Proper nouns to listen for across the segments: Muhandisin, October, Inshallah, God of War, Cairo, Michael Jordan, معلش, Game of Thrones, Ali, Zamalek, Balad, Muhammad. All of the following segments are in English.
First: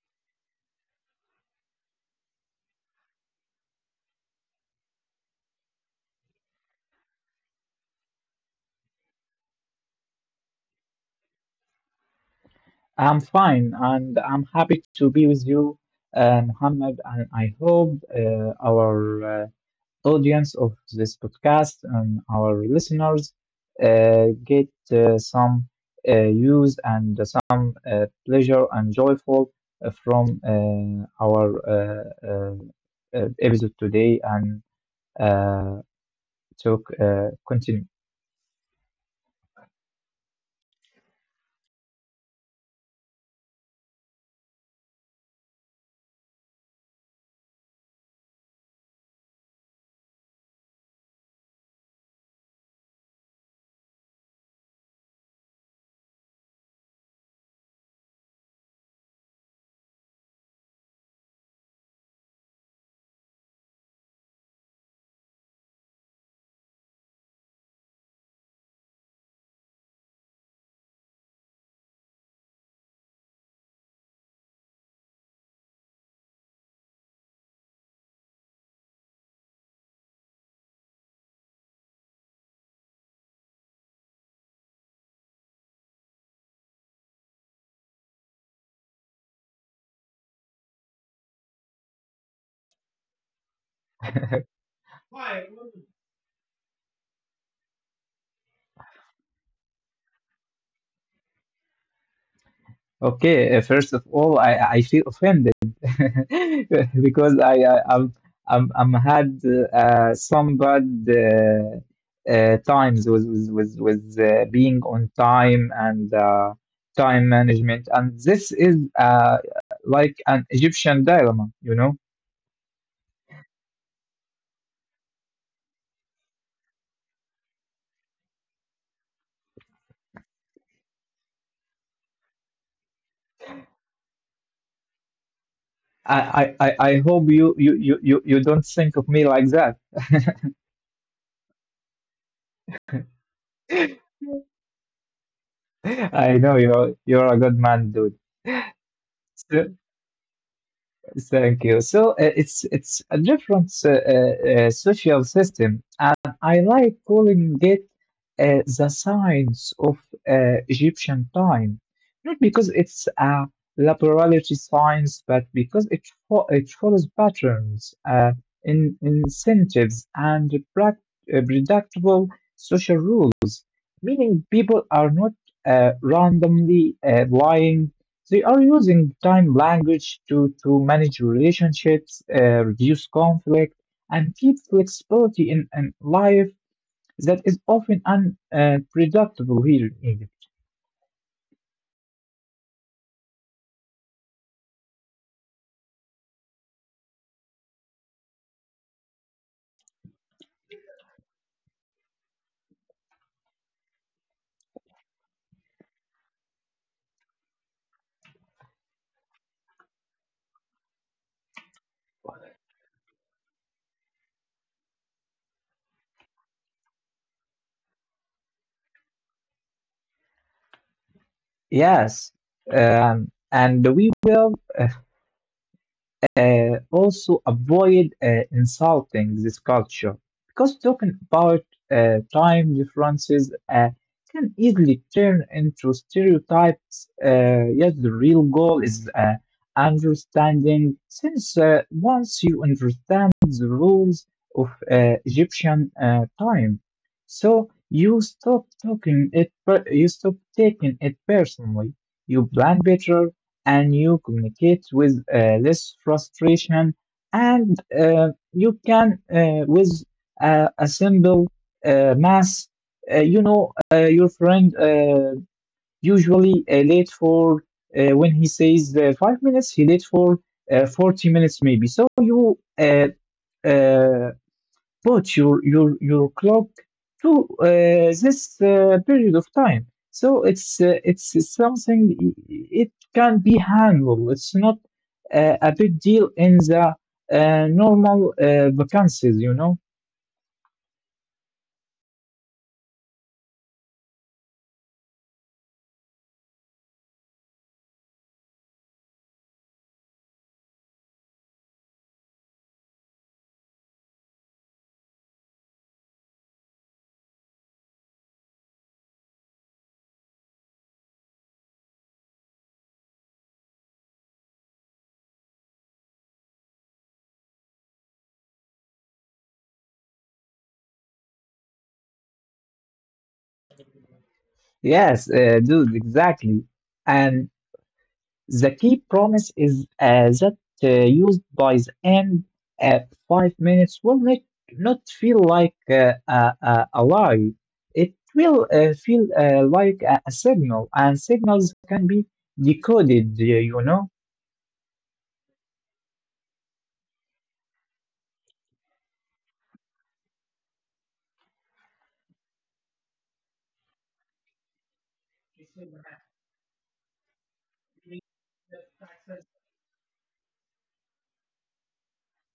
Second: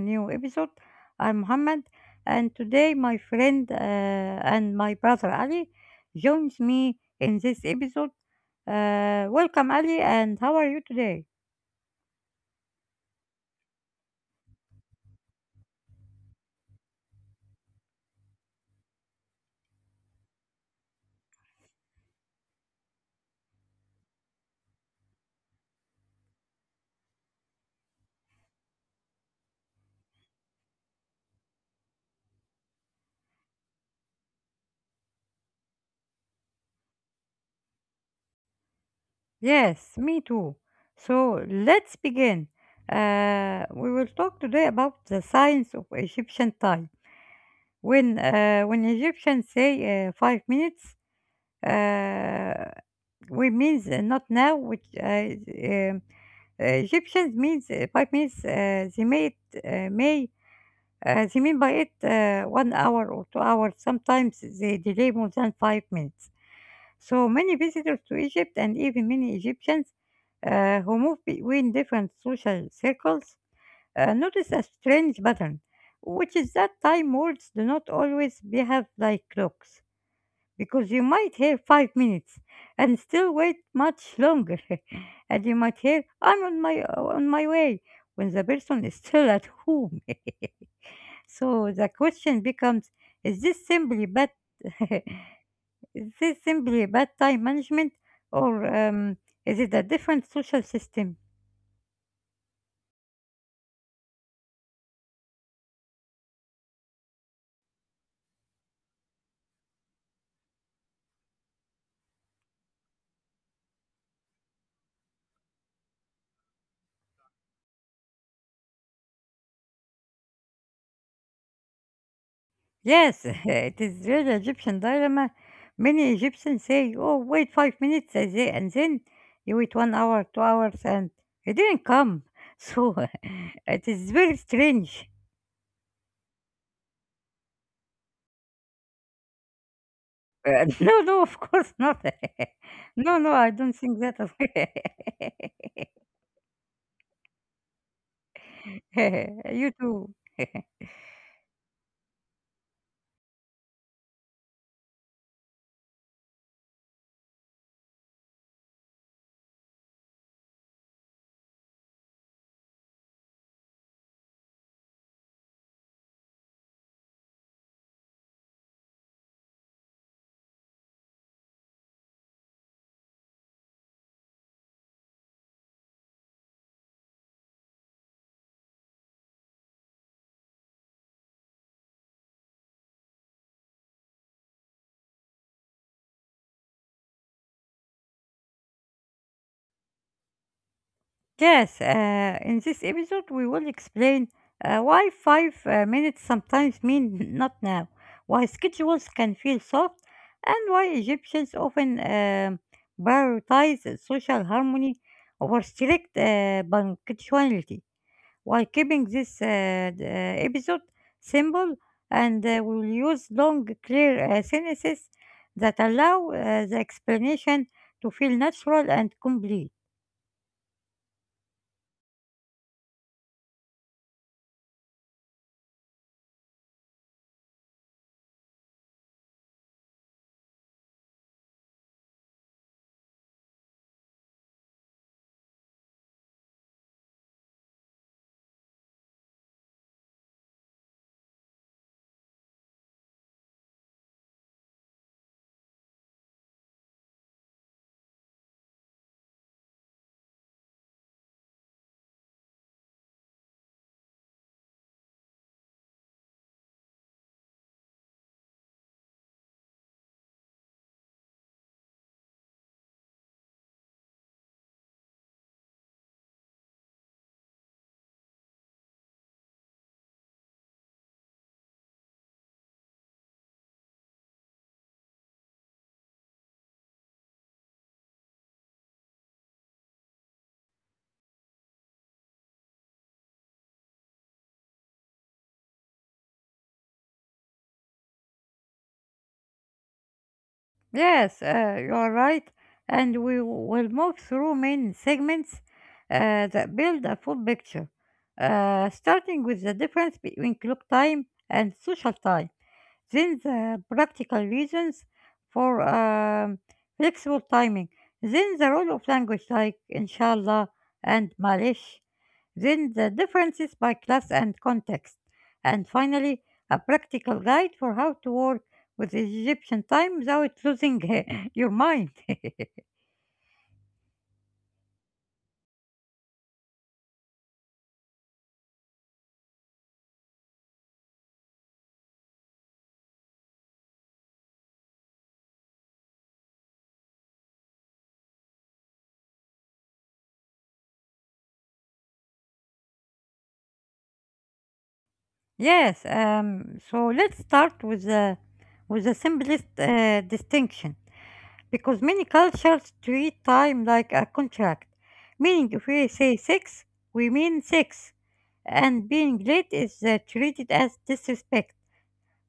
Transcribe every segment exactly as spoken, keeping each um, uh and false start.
new episode. I'm Muhammad, and today my friend uh, and my brother Ali joins me in this episode. Uh, welcome, Ali, and how are you today? I'm fine and I'm happy to be with you, uh, Muhammad. And I hope uh, our uh, audience of this podcast and our listeners uh, get uh, some uh, use and some uh, pleasure and joyful uh, from uh, our uh, uh, uh, episode today and uh, talk uh, continue. Yes, me too. So let's begin. Uh, we will talk today about the science of Egyptian time. When uh, when Egyptians say uh, five minutes, Uh, we means uh, not now, which uh, um, uh, Egyptians means uh, by means uh, they made uh, may uh, they mean by it uh, one hour or two hours. Sometimes they delay more than five minutes. So many visitors to Egypt and even many Egyptians uh, who move between different social circles uh, notice a strange pattern, which is that time words do not always behave like clocks, because you might hear five minutes and still wait much longer, and you might hear "I'm on my on my way" when the person is still at home. So the question becomes: Is this simply bad? Is this simply bad time management, or um, is it a different social system? Okay, uh, first of all, I, I feel offended because I, I I'm, I'm I'm had uh, some bad uh, uh, times with with with, with uh, being on time and uh, time management, and this is uh, like an Egyptian dilemma, you know. Yes, it is real Egyptian dilemma. Many Egyptians say, oh, wait five minutes, and the- and then you wait one hour, two hours, and it didn't come. So it is very strange. I, I, I I hope you, you, you, you you don't think of me like that. Uh, no, no, of course not. No, no, I don't think that. I know you're you're a good man, dude. So, You too. thank you. So uh, it's it's a different uh, uh, uh, social system, and I like calling it uh, the science of uh, Egyptian time, not because it's a laboratory science, but because it fo- it follows patterns, uh, in incentives, and prac- uh, predictable social rules, meaning people are not uh, randomly uh, lying. They are using time language to, to manage relationships, uh, reduce conflict, and keep flexibility in, in life that is often unpredictable here in Egypt. Yes, uh, in this episode, we will explain uh, why five uh, minutes sometimes mean not now, why schedules can feel soft, and why Egyptians often um prioritize social harmony over strict uh, punctuality. While keeping this uh, d- uh, episode simple, and uh, we will use long, clear uh, sentences that allow uh, the explanation to feel natural and complete. Yes, um, and we will uh, Uh, also, avoid uh, insulting this culture because talking about uh, time differences uh, can easily turn into stereotypes. Uh, yet, the real goal is uh, understanding, since uh, once you understand the rules of uh, Egyptian uh, time, so you stop talking it, per- you stop taking it personally. You plan better, and you communicate with uh, less frustration and uh, you can uh, with uh, a simple uh, mass, uh, you know uh, your friend uh, usually uh, late for uh, when he says uh, five minutes, he late for uh, forty minutes maybe, so you uh, uh, bought your your your clock to uh, this uh, period of time. So it's uh, it's something, it can be handled. It's not uh, a big deal in the uh, normal uh, vacancies, you know. Yes, uh, you are right, and we will move through main segments uh, that build a full picture, uh, starting with the difference between clock time and social time. Then the practical reasons for um, flexible timing. Then the role of language like inshallah and malish. Then the differences by class and context. And finally, a practical guide for how to work with Egyptian time without losing your mind. Yes, uh, dude, exactly. And the key promise is uh, that uh, used by the end at five minutes will not, not feel like uh, a, a, a lie. It will uh, feel uh, like a, a signal, and signals can be decoded, y- you know? Yes, um, so let's start with the, with the simplest uh, distinction. Because many cultures treat time like a contract, meaning if we say six, we mean six, and being late is uh, treated as disrespect.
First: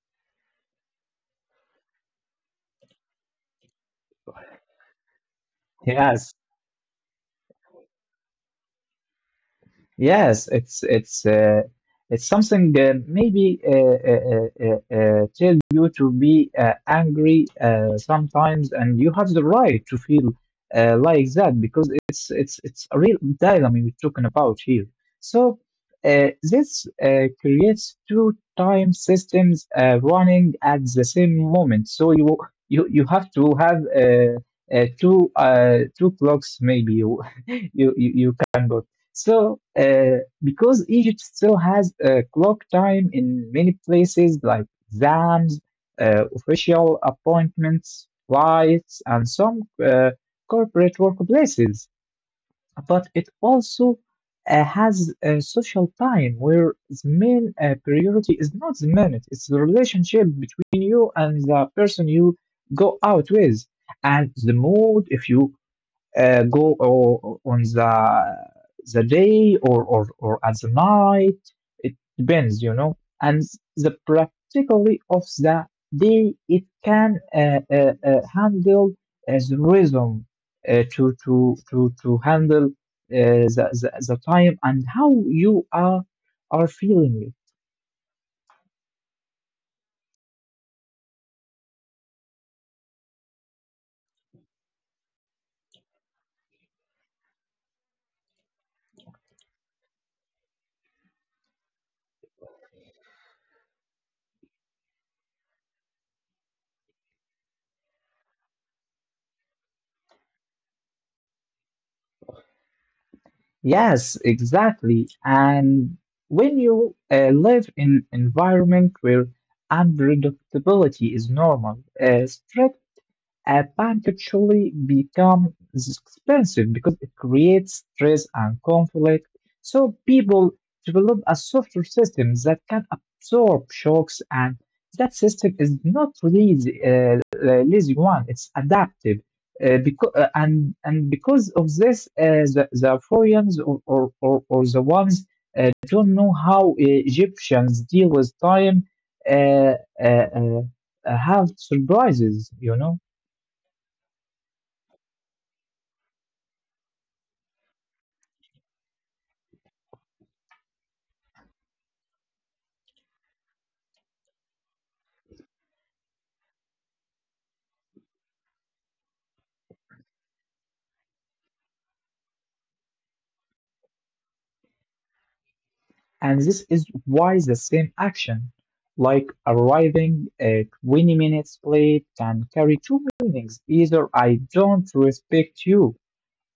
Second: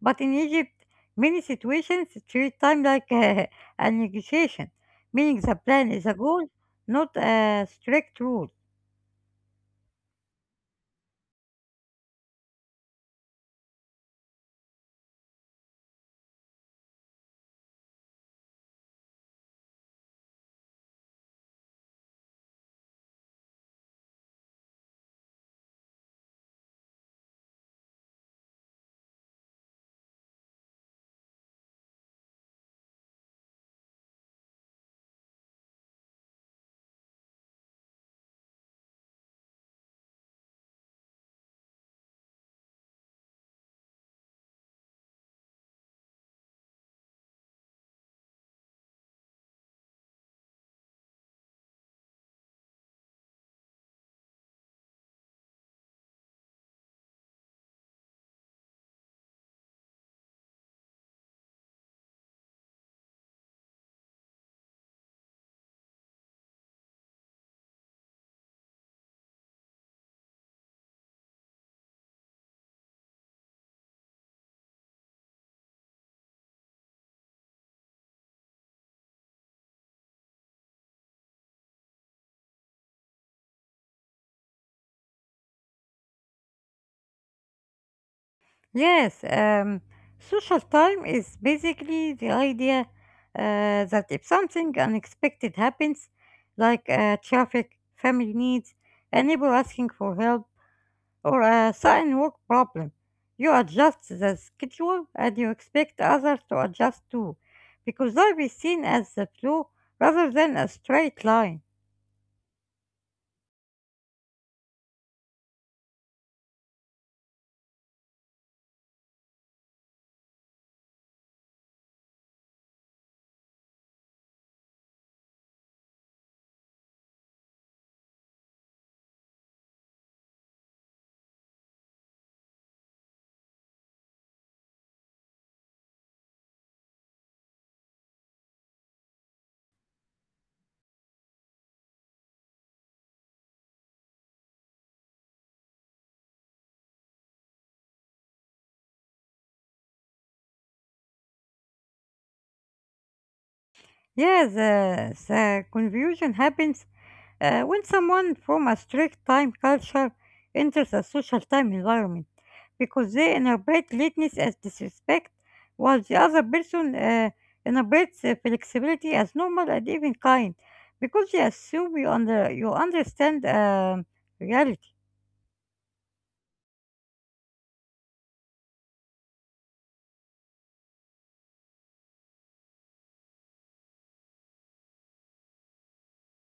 But in Egypt, many situations treat time like uh, a negotiation, meaning the plan is a Yes. goal, not a strict rule. Yes, it's it's uh, it's something uh, maybe uh, uh, uh, uh, uh, tell you to be uh, angry uh, sometimes, and you have the right to feel uh, like that because it's it's it's a real dilemma we're talking about here. So uh, this uh, creates two time systems uh, running at the same moment. So you you you have to have uh, uh, two uh, two clocks maybe you you you you so, uh, because Egypt still has a clock time in many places like exams, uh, official appointments, flights, and some uh, corporate workplaces, but it also uh, has a social time where the main uh, priority is not the minute, it's the relationship between you and the person you go out with. And the mood, if you uh, go o- on the the day, or, or or at the night, it depends, you know. And the practically of the day, it can uh, uh, uh, handle as rhythm uh, to to to to handle uh, the, the the time and how you are are feeling it. Yes, um, social time is basically the idea uh, that if something unexpected happens, like uh, traffic, family needs, a neighbor asking for help, or a sudden work problem, you adjust the schedule and you expect others to adjust too, because life is seen as a flow rather than a straight line. Yes, exactly. And when you uh, live in environment where unpredictability is normal, uh, a panic actually becomes expensive because it creates stress and conflict. So people develop a software system that can absorb shocks, and that system is not lazy, uh, uh, lazy one. It's adaptive. Uh, because uh, and and because of this, uh, the the Arthurians or, or, or, or the ones that don't know how uh, Egyptians deal with time uh, uh, uh, have surprises, you know. Yes, uh, the confusion happens Uh, when someone from a strict time culture enters a social time environment, because they interpret lateness as disrespect, while the other person uh, interprets uh, flexibility as normal and even kind, because they assume you, under, you understand um, reality. And this is why the same action, like arriving uh, twenty minutes late, can carry two meanings. Either I don't respect you,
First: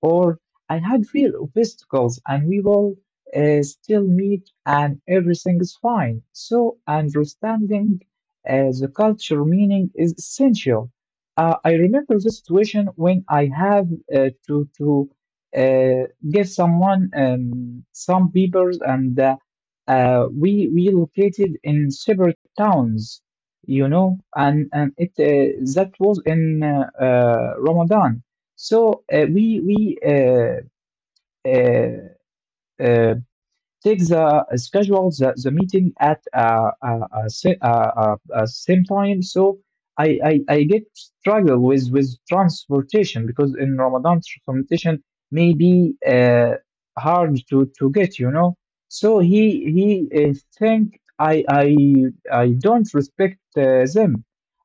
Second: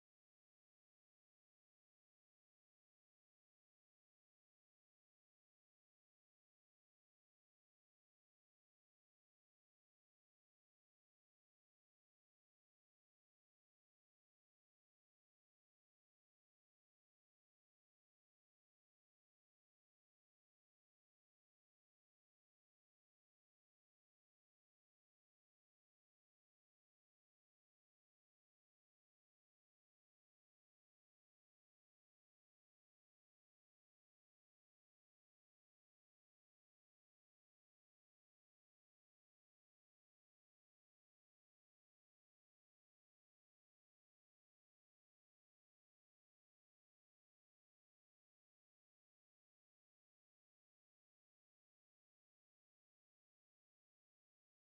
or I had real obstacles and we will uh, still meet and everything is fine. So understanding uh, the culture meaning is essential. Uh, I remember the situation when I have uh, to to uh, give someone um, some papers, and uh, uh, we we located in separate towns, you know. and and it uh, that was in uh, uh, Ramadan, so uh, we we uh, uh, uh, take the uh, schedule, the, the meeting at uh, uh, uh, sa- uh, uh, uh, same time. So I, I i get struggle with with transportation because in Ramadan, transportation may be uh, hard to to get, you know. So he he uh, think i i I don't respect uh, them,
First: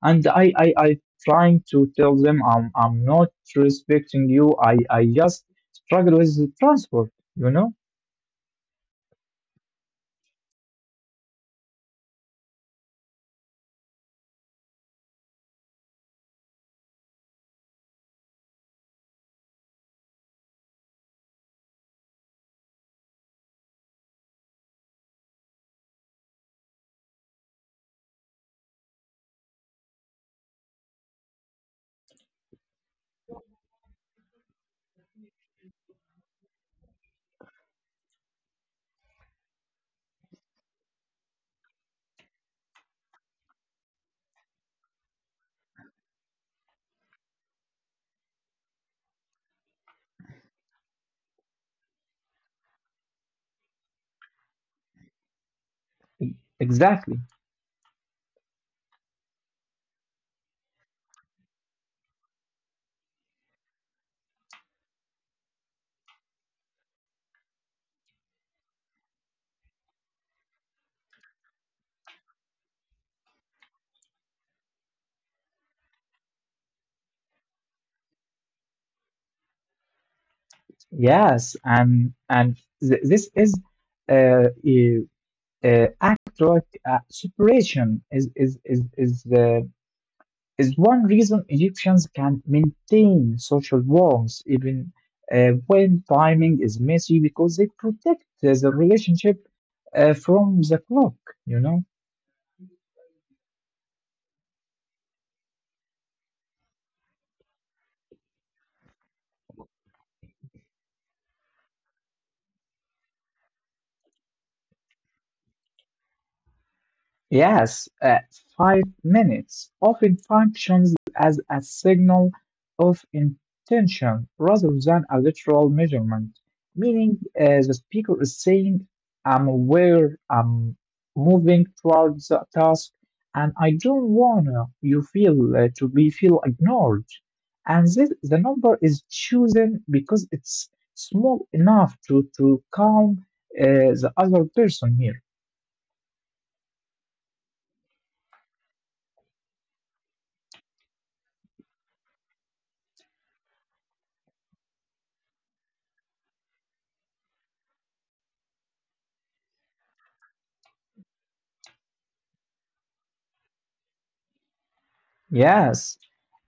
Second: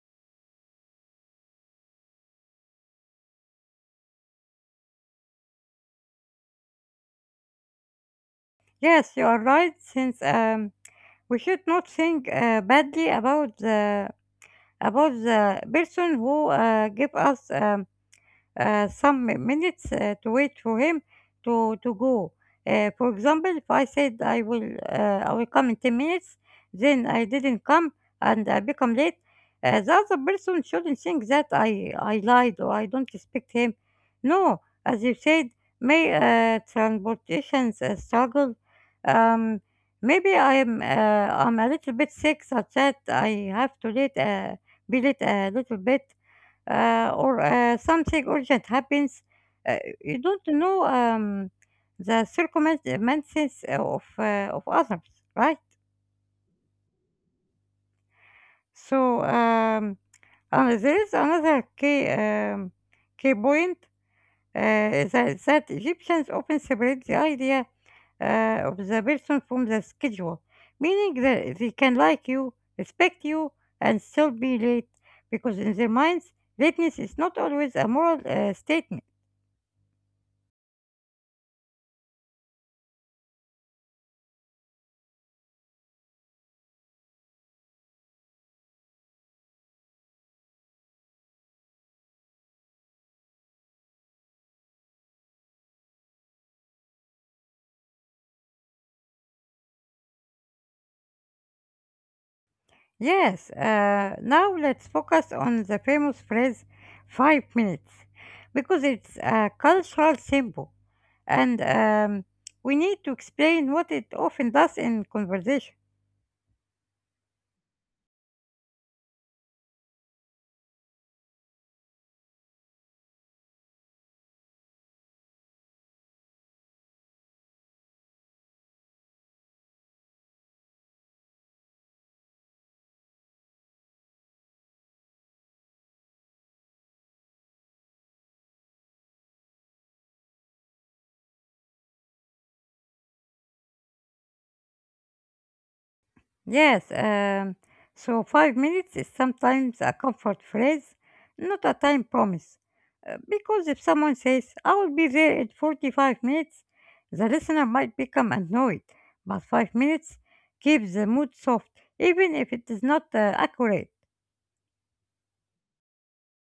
and I, I i trying to tell them i'm I'm not respecting you, i i just struggle with the transport, you know. Yes, you are right, since um, we should not think uh, badly about the, about the person who uh, give us. Um, uh, some minutes uh, to wait for him to to go. Uh, for example, if I said I will uh, I will come in ten minutes, then I didn't come and I become late. Uh, the other person shouldn't think that I I lied or I don't respect him. No, as you said, may uh, transportations uh, struggle. Um, Maybe I'm uh, I'm a little bit sick, such that I have to late uh, be late a little bit uh, or uh, something urgent happens. Uh, you don't know um, the circumstances of, uh, of others, right? Exactly. So um, uh, there is another key, um, key point uh, that, that Egyptians often separate the idea uh, of the person from the schedule, meaning that they can like you, respect you, and still be late, because in their minds, lateness is not always a moral uh, statement. Yes, and and th- this is uh, e- uh, actor uh, separation is is is is the is one reason Egyptians can maintain social bonds even uh, when timing is messy because they protect the relationship uh, from the clock. You know. Yes, uh, now let's focus on the famous phrase five minutes, because it's a cultural symbol and um, we need to explain what it often does in conversation. Yes, uh, five minutes often functions as a signal of intention rather than a literal measurement, meaning uh, the speaker is saying, I'm aware, I'm moving towards the task, and I don't want you feel uh, to be feel ignored. And this, the number is chosen because it's small enough to, to calm uh, the other person here. Yes, um, so five minutes is sometimes a comfort phrase, not a time promise. Uh, Because if someone says, I will be there in forty-five minutes, the listener might become annoyed, but five minutes keeps the mood soft, even if it is not uh, accurate. Yes,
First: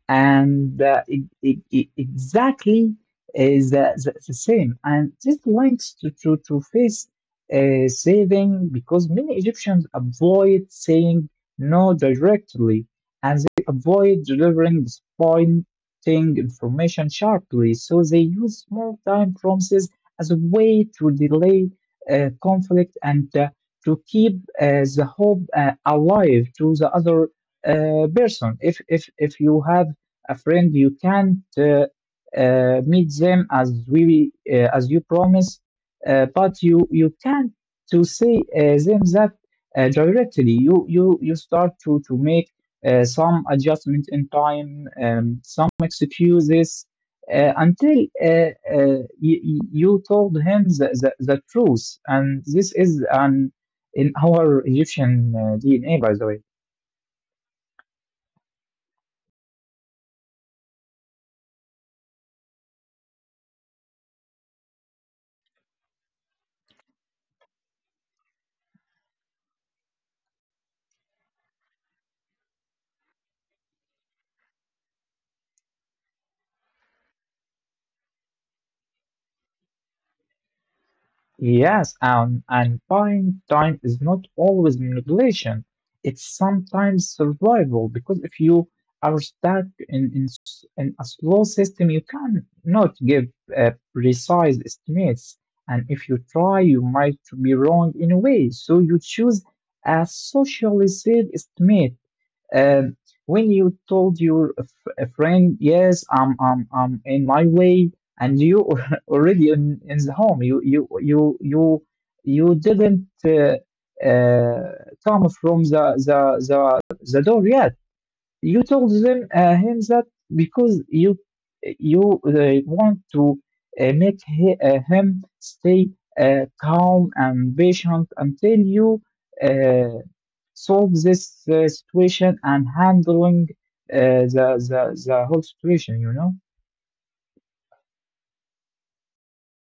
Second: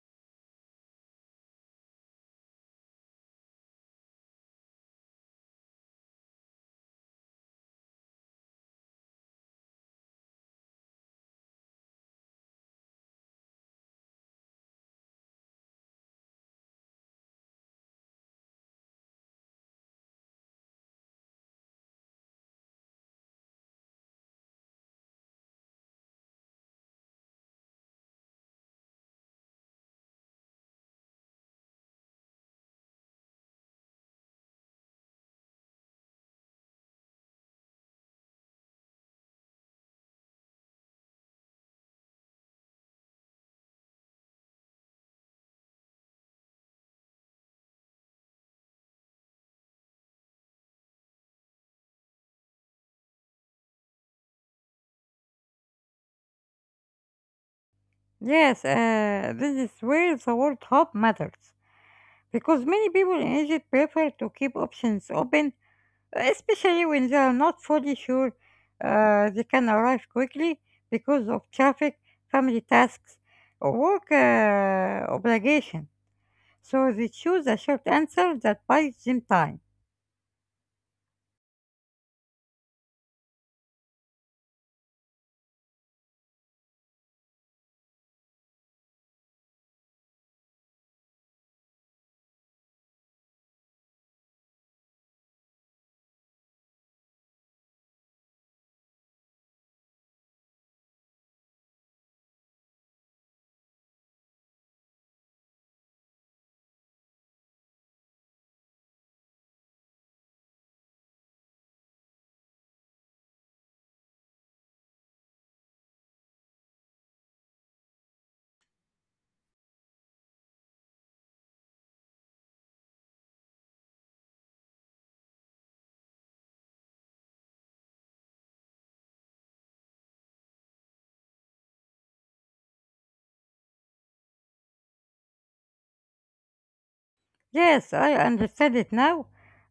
and uh, e- e- e- exactly is the, the, the same. And this links to, to, to face uh, saving, because many Egyptians avoid saying no directly, and they avoid delivering disappointing information sharply. So they use small time promises as a way to delay uh, conflict and uh, to keep uh, the hope uh, alive to the other uh, person. If, if, if you have a friend, you can't uh, uh, meet them as we uh, as you promise, uh, but you you can't to say uh, them that uh, directly. You you you start to to make uh, some adjustment in time, um, some excuses uh, until uh, uh, y- y- you told him the, the, the truth. And this is an in our Egyptian uh, D N A, by the way. Yes, uh, this is where the word hope matters, because many people in Egypt prefer to keep options open, especially when they are not fully sure uh, they can arrive quickly because of traffic, family tasks, or work uh, obligation. So they choose a short answer that buys them time. Yes, and, and buying time is not always manipulation. It's sometimes survival because if you are stuck in, in, s- in a slow system, you can not give uh, precise estimates. And if you try, you might be wrong anyway. So you choose a socially safe estimate, um, when you told your f- a friend, yes, I'm, I'm, I'm in my way, and you already in, in the home, you, you, you, you, you didn't uh, uh, come from the, the, the, the door yet. You told them uh, him that because you you uh, want to uh, make he, uh, him stay uh, calm and patient until you uh, solve this uh, situation and handling uh, the, the the whole situation. You know Yes, I understand it now.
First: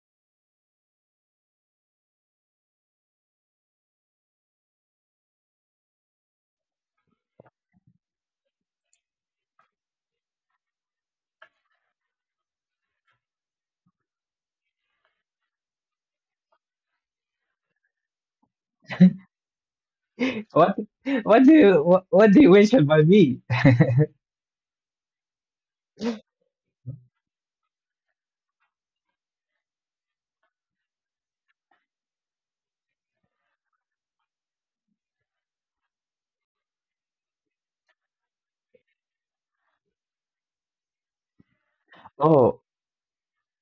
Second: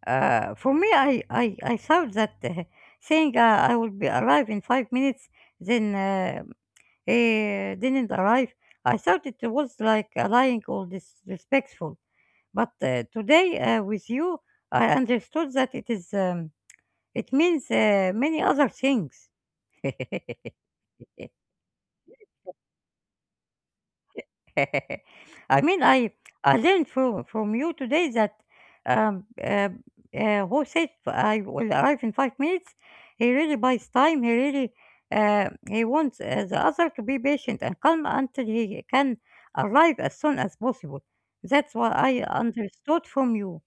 Uh, for me, I, I, I thought that uh, saying uh, I will be arrive in five minutes, then uh, he didn't arrive. I thought it was like lying or disrespectful. But uh, today uh, with you, I understood that it is um, it means uh, many other things. what what do you what, what do you wish about me? I mean, I I learned from from you today that um, uh, uh, who said I will arrive in five minutes. He really buys time. He really uh, he wants uh, the other to be patient and calm until he can arrive as soon as possible. That's what I Oh understood from you.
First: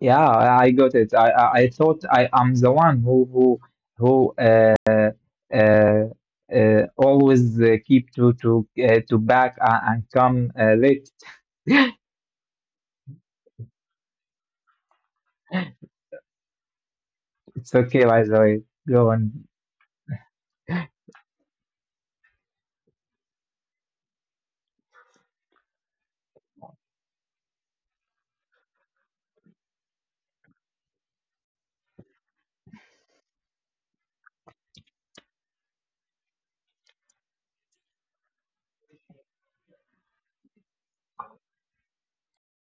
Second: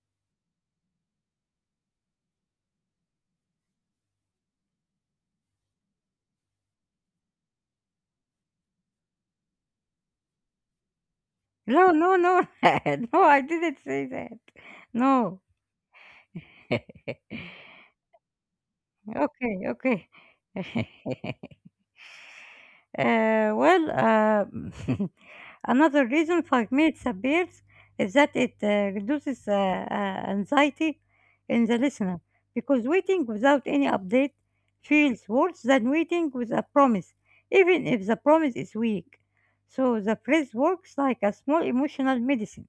yeah, I I got it. I I, I thought I am the one who who who uh, uh, uh, always uh, keep to to uh, to back uh, and come uh, late. No, no, no. Rad. No, I didn't say that. No. It's okay, by the way. Go on. Okay, okay. Uh, well, uh, another reason for minutes appears is that it uh, reduces uh, uh, anxiety in the listener, because waiting without any update feels worse than waiting with a promise, even if the promise is weak. So the phrase works like a small emotional medicine.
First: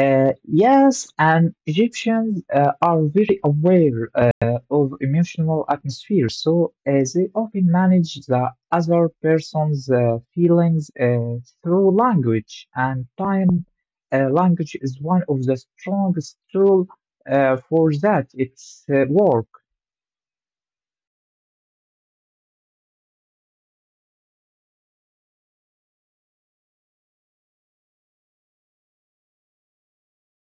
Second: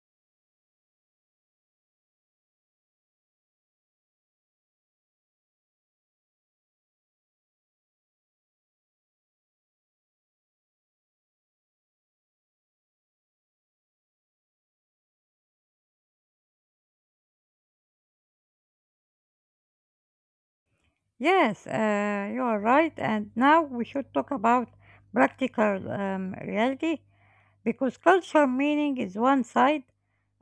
Uh, yes, and Egyptians uh, are very aware uh, of emotional atmosphere, so uh, they often manage the other person's uh, feelings uh, through language, and time uh, language is one of the strongest tool uh, for that. It's uh, war. Yes, uh, you are right. And now we should talk about practical um, reality, because culture meaning is one side,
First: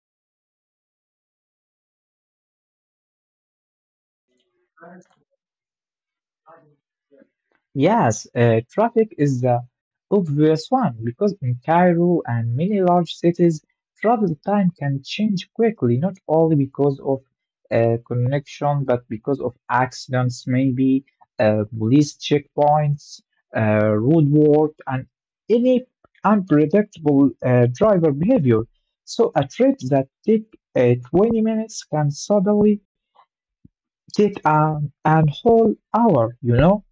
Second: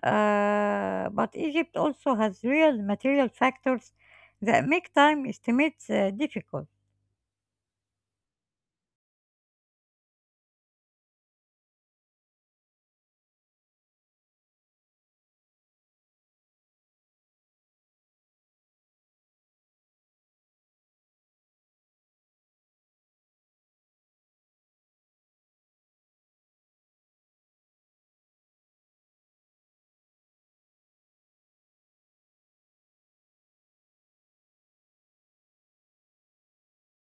uh, but Egypt also has real material factors that make time estimates uh, difficult. Yes, uh, traffic is the obvious one because in Cairo and many large cities, travel time can change quickly, not only because of uh, connection, but because of accidents, maybe uh, police checkpoints, uh, road work, and any unpredictable uh, driver behavior. So a trip that take uh, twenty minutes can suddenly take an, an whole hour, you know?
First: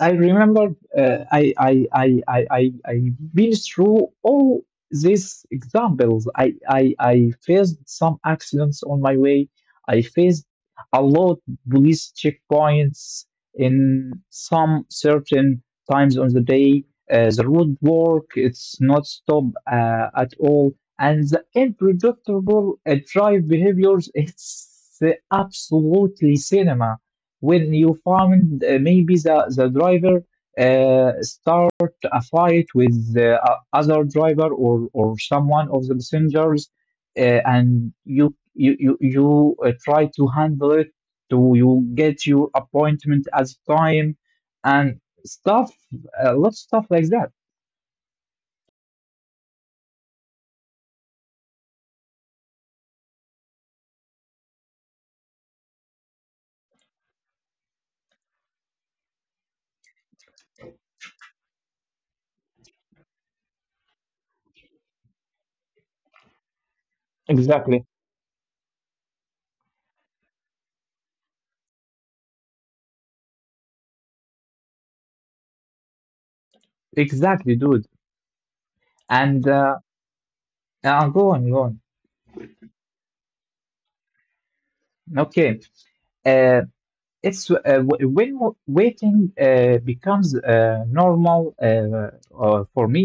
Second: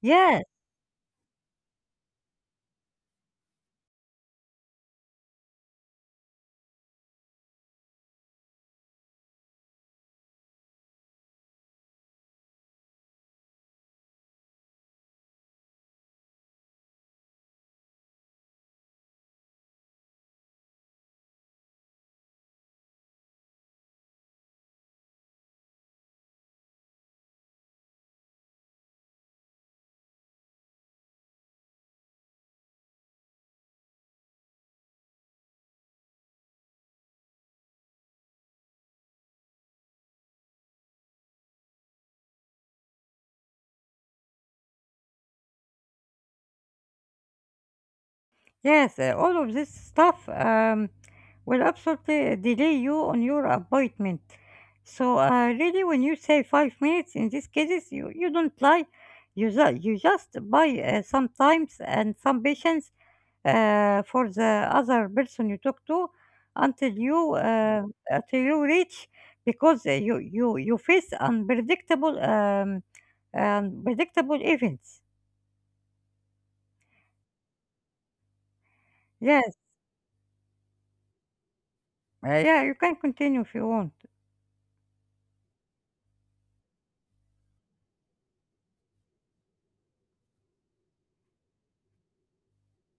I Yes. remember uh, I, I, I, I, I, I've been through all these examples. I, I, I faced some accidents on my way. I faced a lot police checkpoints in some certain times on the day. Uh, the road work, it's not stopped uh, at all. And the unpredictable uh, drive behaviors, it's uh, absolutely cinema, when you find uh, maybe the, the driver uh, start a fight with the uh, other driver, or, or someone of the passengers, uh, and you you you, you uh, try to handle it to you get your appointment as time, and stuff, a lot of stuff like that. Yes, uh, all of this stuff um, will absolutely delay you on your appointment. So uh, really, when you say five minutes, in these cases, you, you don't lie. You, ju- you just buy uh, some times and some patience uh, for the other person you talk to until you Exactly. uh, until you reach, because uh, you, you you face unpredictable um, unpredictable events. exactly dude and Yes, uh, uh Go on, go on. uh, yeah, you can continue if you want. Okay. Uh, it's uh, w- when w- waiting uh, becomes uh, normal uh, uh, for me,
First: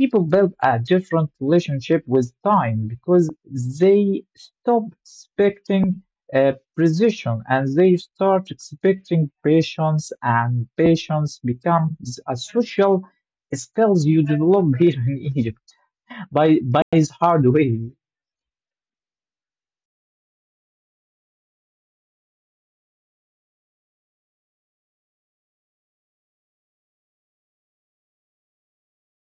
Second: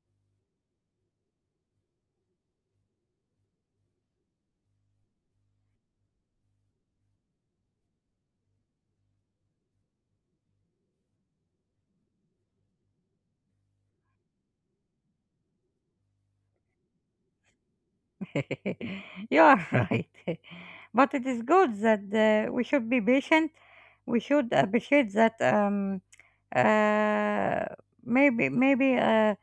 people build a different relationship with time because they stop expecting uh, precision, and they start expecting patience, and patience becomes a social skills you develop here in Egypt by by this hard way. You are right. But it is good that uh, we should be patient. We should appreciate that um, uh, maybe maybe uh,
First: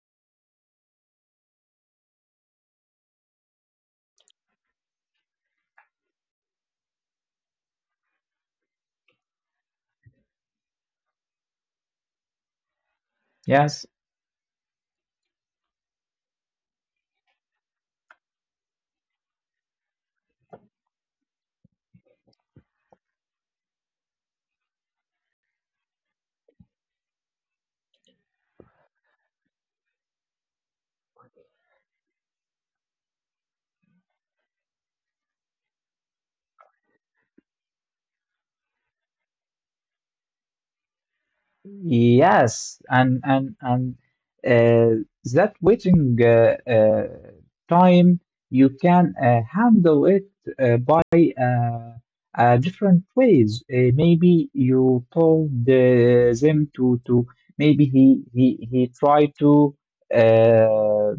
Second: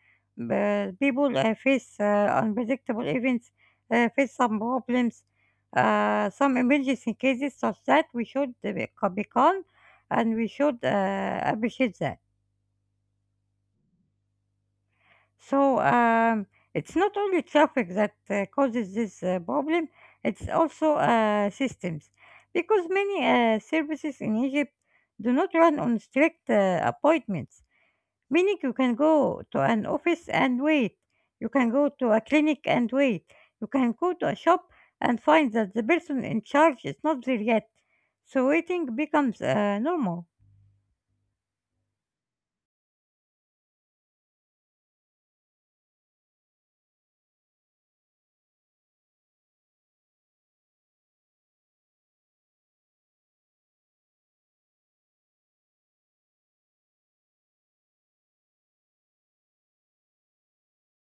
b- people uh, face uh, unpredictable events, uh, face some problems, uh, some emergency cases, such that we should uh, be ca- be calm and we should uh, appreciate that. yes So um, it's not only traffic that uh, causes this uh, problem, it's also uh, systems. Because many uh, services in Egypt do not run on strict uh, appointments, meaning you can go to an office and wait, you can go to a clinic and wait, you can go to a shop and find that the person in charge is not there yet. So waiting becomes uh, normal. Yes, and and and uh, that waiting uh, uh, time you can uh, handle it uh, by uh, uh, different ways. Uh, maybe you told uh, them to to maybe he he he tried to uh,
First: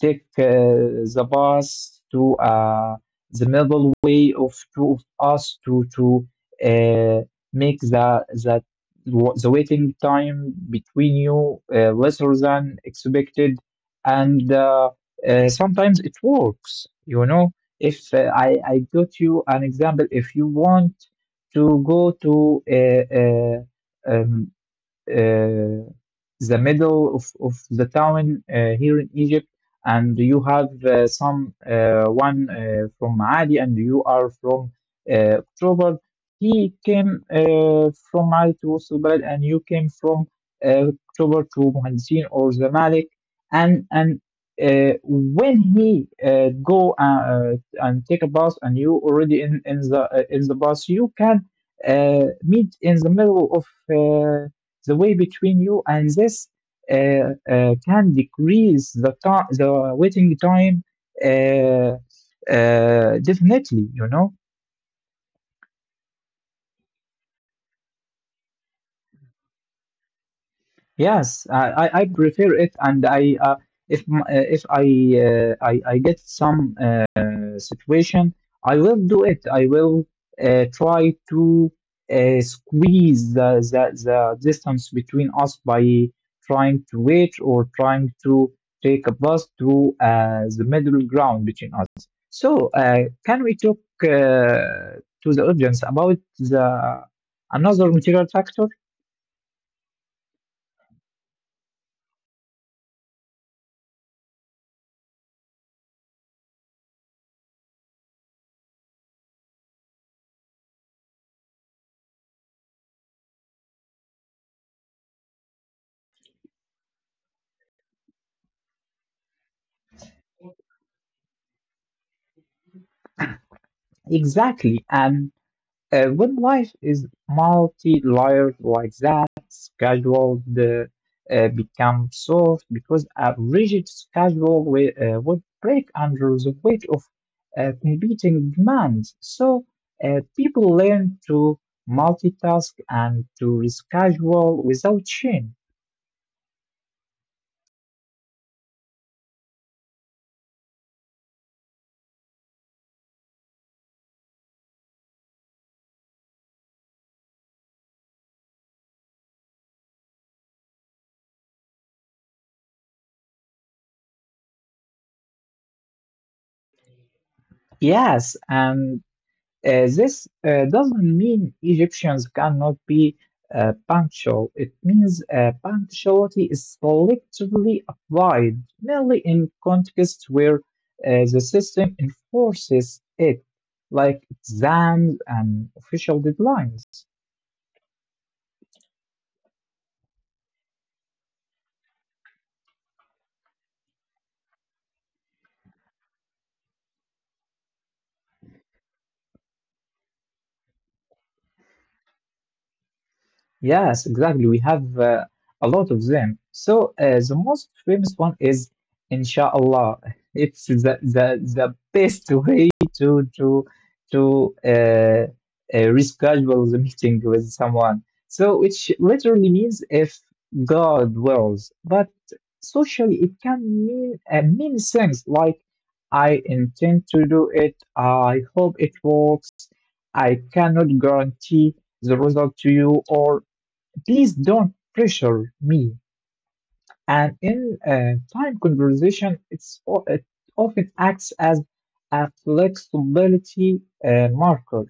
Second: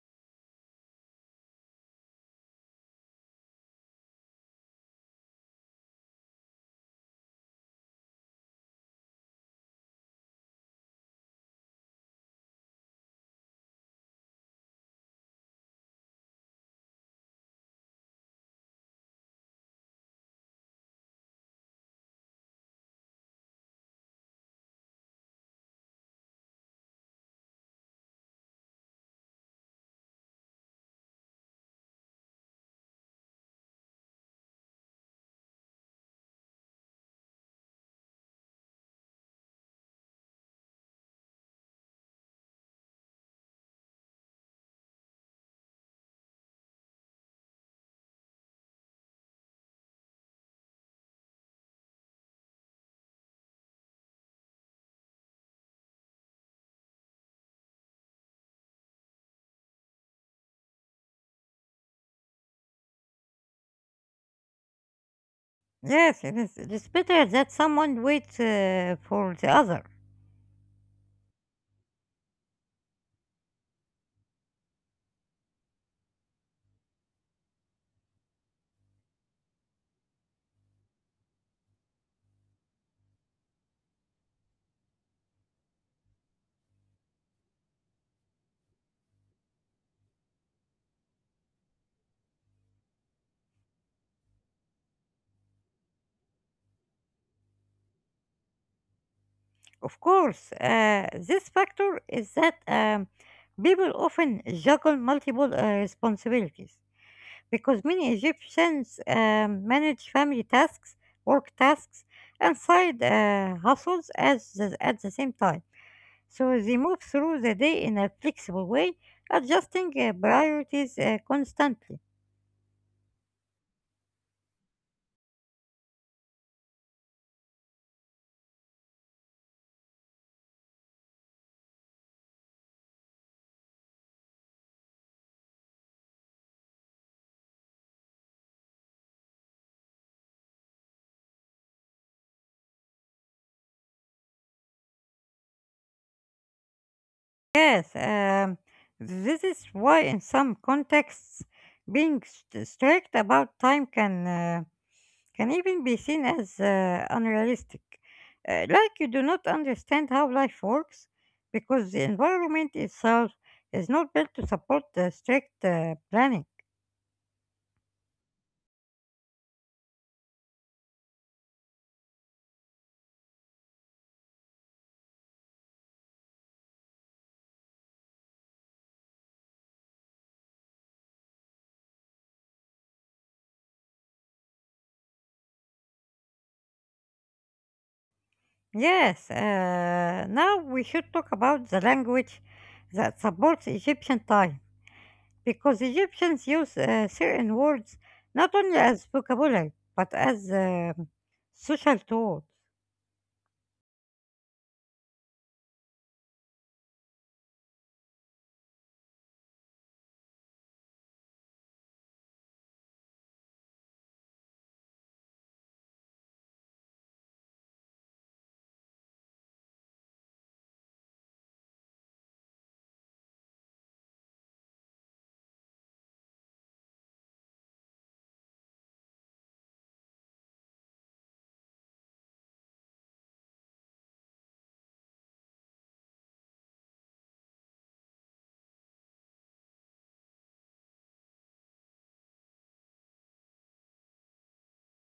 take uh, the bus to uh, the middle way of two of us to to uh, make the that the waiting time between you uh, lesser than expected, and uh, uh, sometimes it works you know if uh, I, I got you an example. If you want to go to a, uh, the middle of, of the town uh, here in Egypt, and you have uh, some uh, one uh, from Ali, and you are from uh, October. He came uh, from Ali to West Balad, and you came from uh, October to Muhandisin or Zamalek, and and. Uh, when he uh, go uh, uh, and take a bus, and you already in in the uh, in the bus, you can uh, meet in the middle of uh, the way between you, and this uh, uh, can decrease the time, the waiting time uh, uh, definitely. You know, Yes, it is. It's better that someone waits uh, for the other. Yes, I, I I prefer it, and I uh, if m- uh, if I, uh, I I get some uh, situation, I will do it. I will uh, try to uh, squeeze the, the, the distance between us by trying to wait or trying to take a bus to uh, the middle ground between us. So, uh, can we talk uh, to the audience about the another material factor? Of course, uh, this factor is that um, people often juggle multiple uh, responsibilities, because many Egyptians um, manage family tasks, work tasks, and side uh, hustles as the, at the same time. So they move through the day in a flexible way, adjusting uh, priorities uh, constantly. Exactly, and Uh, when life is multi-layered like that, schedule uh, uh, become soft because a rigid schedule wi- uh, would break under the weight of uh, competing demands. So, uh, people learn to multitask and to reschedule without shame. Yes, um, this is why in some contexts being st- strict about time can. Uh, can even be seen as uh, unrealistic, uh, like you do not understand how life works, because the environment itself is not built to support the strict uh, planning. Yes, and Uh, this uh, doesn't mean Egyptians cannot be uh, punctual. It means uh, punctuality is selectively applied, mainly in contexts where uh, the system enforces it, like exams and official deadlines. Yes, uh, now we should talk about the language that supports Egyptian time, because Egyptians use uh, certain words not only as vocabulary but as um social tool. Yes, exactly. We have uh, a lot of them. So, uh, the most famous one is Inshallah. It's the the the best way to to to uh, uh, reschedule the meeting with someone. So, which literally means if God wills, but socially it can mean uh, many things, like I intend to do it. I hope it works. I cannot guarantee the result to you. Or please don't pressure me. And in uh, time conversation, it's o- it often acts as a flexibility uh, marker.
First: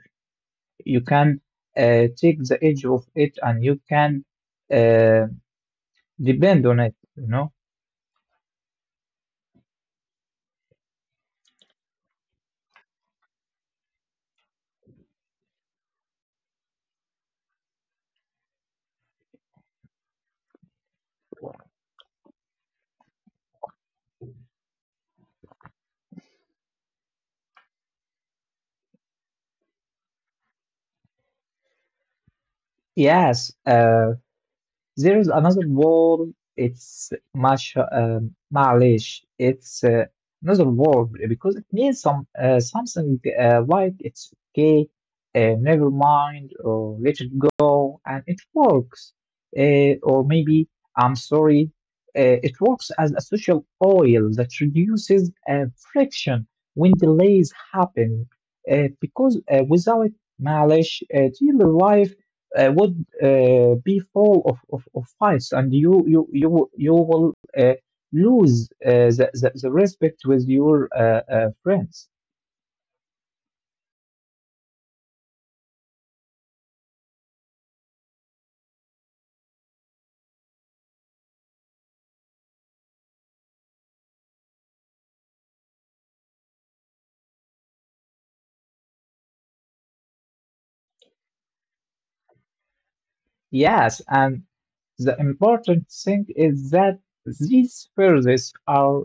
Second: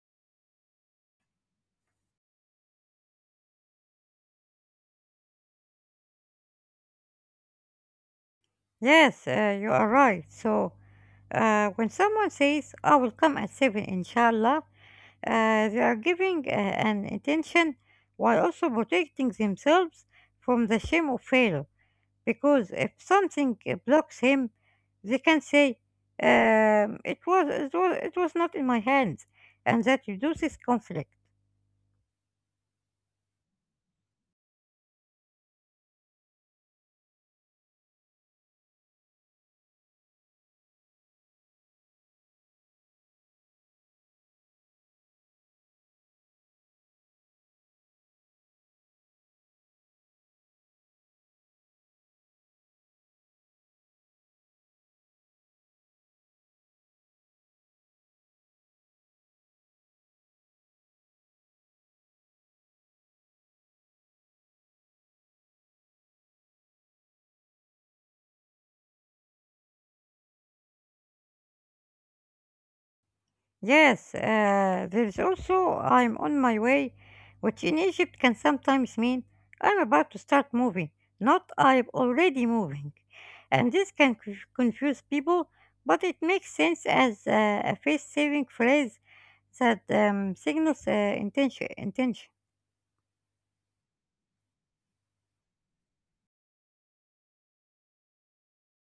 You can uh, take the edge of it, and you can uh, depend on it. You know. Yes, uh, you are right. So, uh, when someone says, I will come at seven, inshallah, uh, they are giving uh, an intention while also protecting themselves from the shame of failure. Because if something uh, blocks him, they can say, um, it, was, it, was, it was not in my hands, and that reduces conflict. Yes. Uh, There is another word. It's much um, معلش. It's uh, another word, because it means some uh, something uh, like it's okay, uh, never mind, or let it go, and it works. Uh, or maybe I'm sorry. Uh, it works as a social oil that reduces uh, friction when delays happen. Uh, because uh, without معلش, uh, daily life uh, would uh, be full of, of, of fights, and you you you, you will uh, lose uh, the, the, the respect with your uh, uh, friends. Yes, uh, there's also I'm on my way, which in Egypt can sometimes mean I'm about to start moving, not I'm already moving. And this can c- confuse people, but it makes sense as uh, a face saving phrase that um, signals uh, intention, intention. Yes, and the important thing is that these phrases are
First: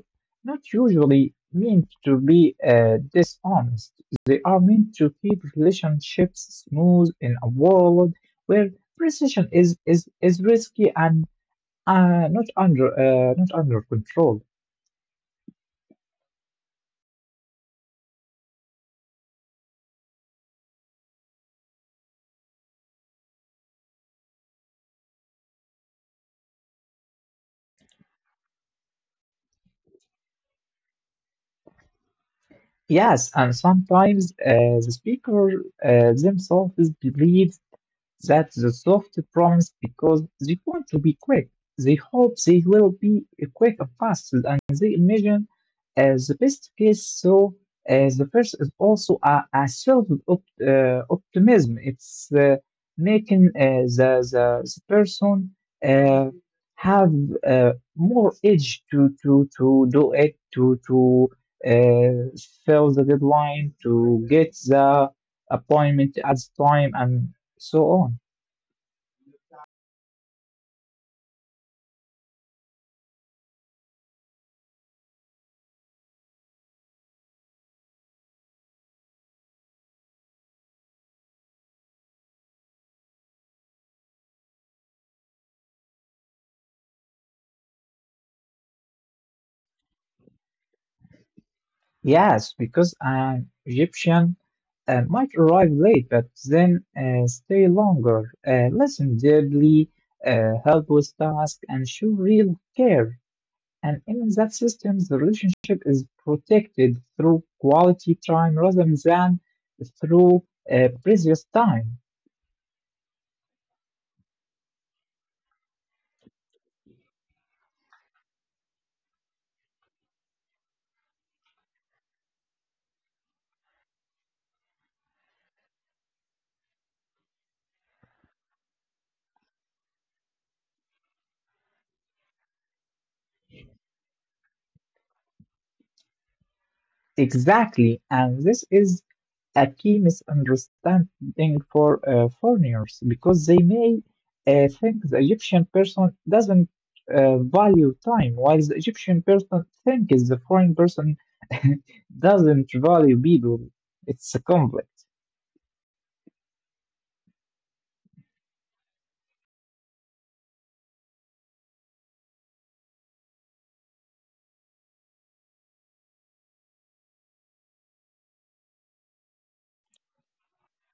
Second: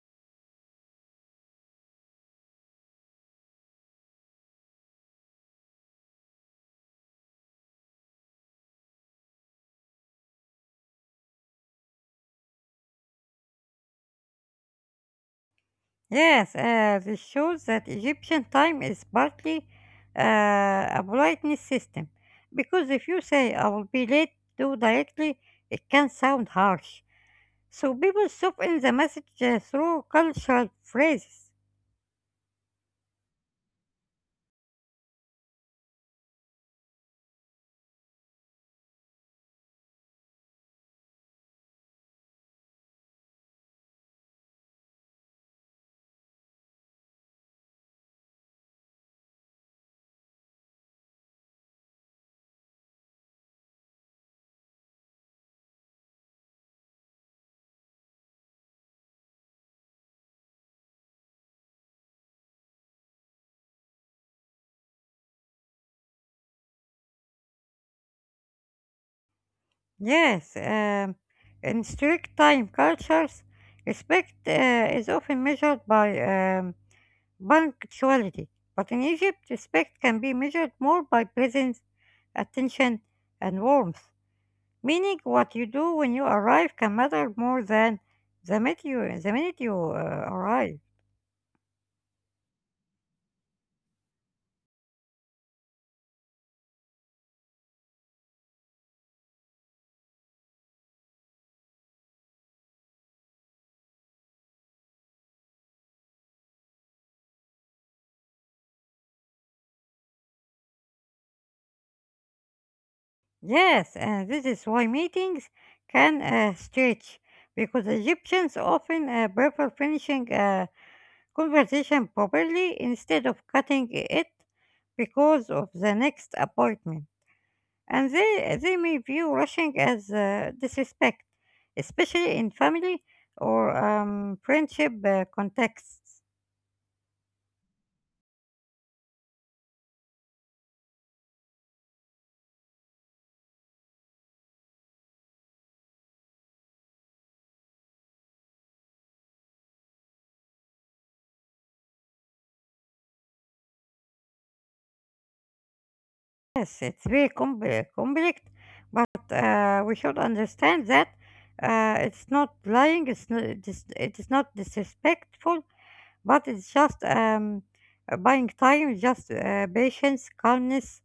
not usually meant to be uh, dishonest. They are meant to keep relationships smooth in a world where precision is is, is risky, and Uh, not under uh, not under control. Yes, uh, this shows that Egyptian time is partly uh, a politeness system, because if you say I will be late too directly, it can sound harsh. So people soak in the message uh, through cultural phrases. Yes, and sometimes uh, the speaker uh, themselves believes that's the soft promise, because they want to be quick. They hope they will be quick and fast, and they imagine as the best case. So, as the first is also a, a self op- uh, optimism. It's uh, making uh, the, the the person uh, have uh, more edge to to to do it to to uh, fill the deadline, to get the appointment at the time, and so on. Yes, um, in strict time cultures, respect uh, is often measured by um, punctuality. But in Egypt, respect can be measured more by presence, attention, and warmth. Meaning, what you do when you arrive can matter more than the minute you, the minute you uh, arrive. Yes, because an Egyptian uh, might arrive late, but then uh, stay longer, uh, listen deeply, uh, help with tasks, and show real care. And in that system, the relationship is protected through quality time rather than through uh, previous time. Yes, and this is why meetings can uh, stretch because Egyptians often uh, prefer finishing a conversation properly instead of cutting it because of the next appointment. And they, they may view rushing as uh, disrespect, especially in family or um, friendship uh, contexts. Exactly, and this is a key misunderstanding for uh, foreigners, because they may uh, think the Egyptian person doesn't uh, value time, while the Egyptian person thinks the foreign person doesn't value people. It's a conflict. Yes, it's very compli complex, but uh, we should understand that uh, it's not lying, it's not, it is, it is not disrespectful, but it's just um, uh, buying time, just uh, patience, calmness,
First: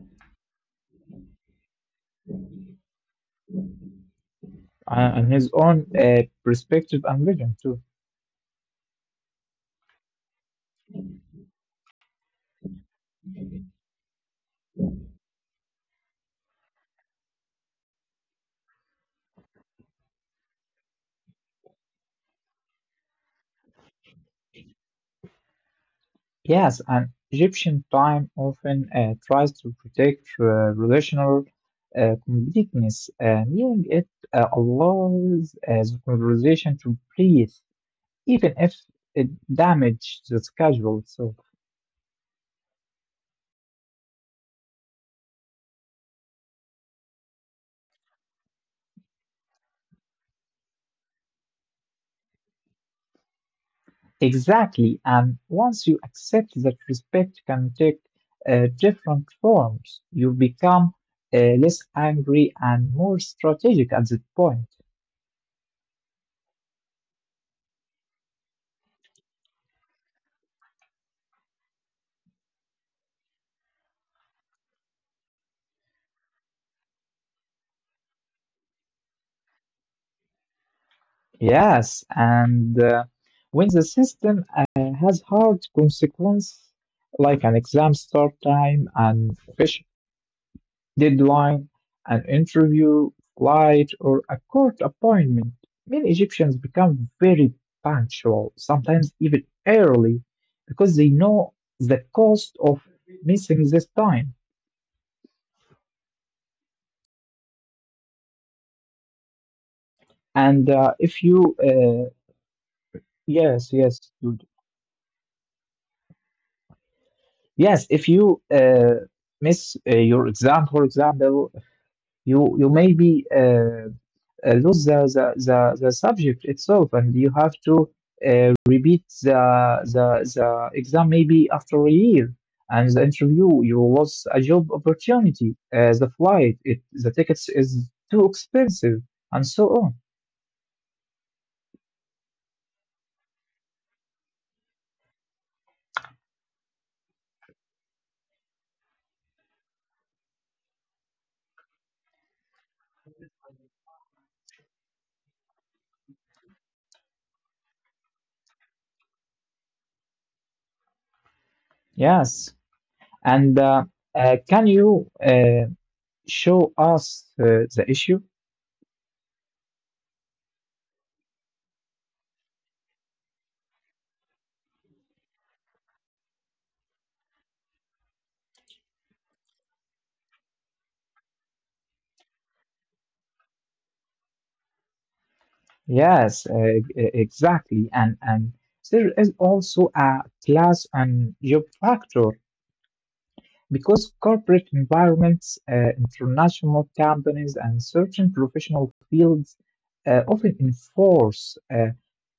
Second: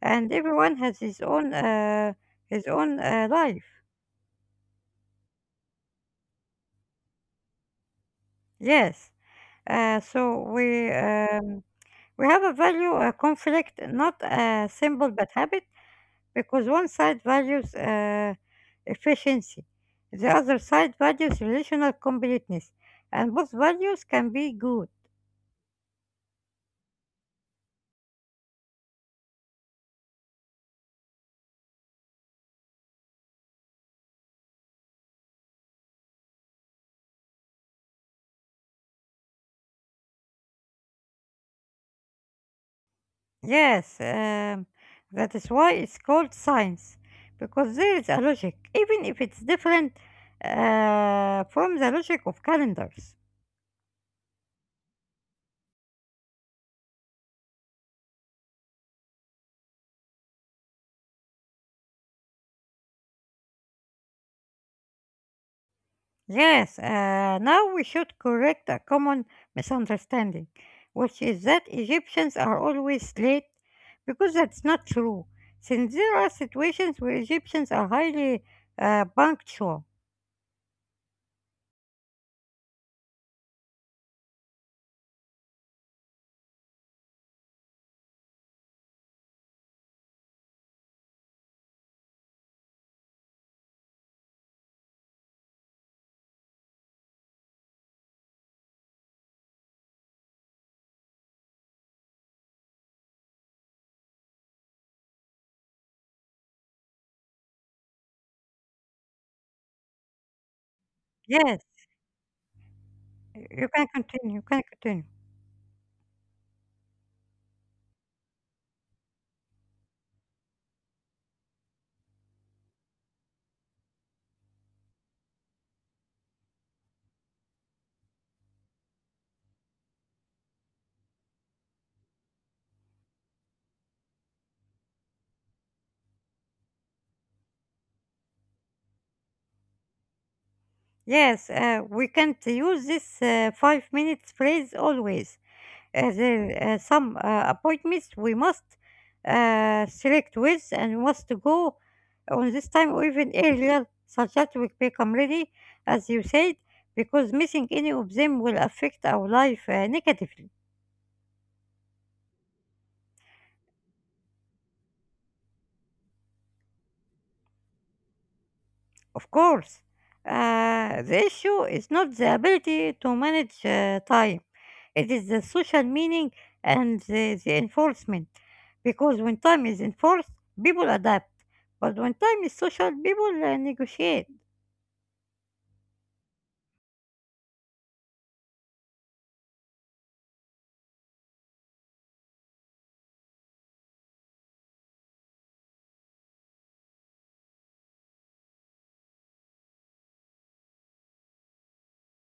and everyone has his own uh, his own uh, life. Uh, and his own uh, perspective and vision too. Yes. Uh, so we um, we have a value uh, conflict, not a symbol but habit, because one side values uh, efficiency, the other side values relational completeness, and both values can be good. Yes, and Egyptian time often uh, tries to protect uh, relational uh, completeness, uh, meaning it uh, allows uh, the conversation to breathe, even if it damages the schedule. So, Yes, um, that is why it's called science, because there is a logic, even if it's different uh, from the logic of calendars. exactly, and once you accept that respect can take uh, different forms, you become uh, less angry and more strategic at that point. Yes, uh, now we should correct a common misunderstanding, which is that Egyptians are always late, because that's not true, since there are situations where Egyptians are highly uh, punctual. Yes, and uh, when the system uh, has hard consequence, like an exam start time and fish deadline, an interview, flight, or a court appointment. Many Egyptians become very punctual, sometimes even early, because they know the cost of missing this time. And uh, if you, Yes, uh, you yes, can yes, continue, you dude. can continue. Yes, if you uh, miss uh, your exam, for example, You you maybe uh, uh, lose the, the, the, the subject itself, and you have to uh, repeat the, the, the exam maybe after a year. And the interview, you lost a job opportunity. Uh, the flight, it, the tickets is too expensive, and so on. Yes, uh, we can't use this uh, five minutes phrase always, uh, there, uh, some uh, appointments we must uh, select with, and we must go on this time or even earlier such that we become ready as you said, because missing any of them will affect our life uh, negatively. Yes. And uh, uh, can you uh, show us uh, the issue? Of course, uh, the issue is not the ability to manage uh, time, it is the social meaning and the, the enforcement. Because when time is enforced, people adapt, but when time is social, people uh, negotiate. Yes, uh, e- exactly. And and there is also a class and job factor, because corporate environments, uh, international companies, and certain professional fields uh, often enforce uh,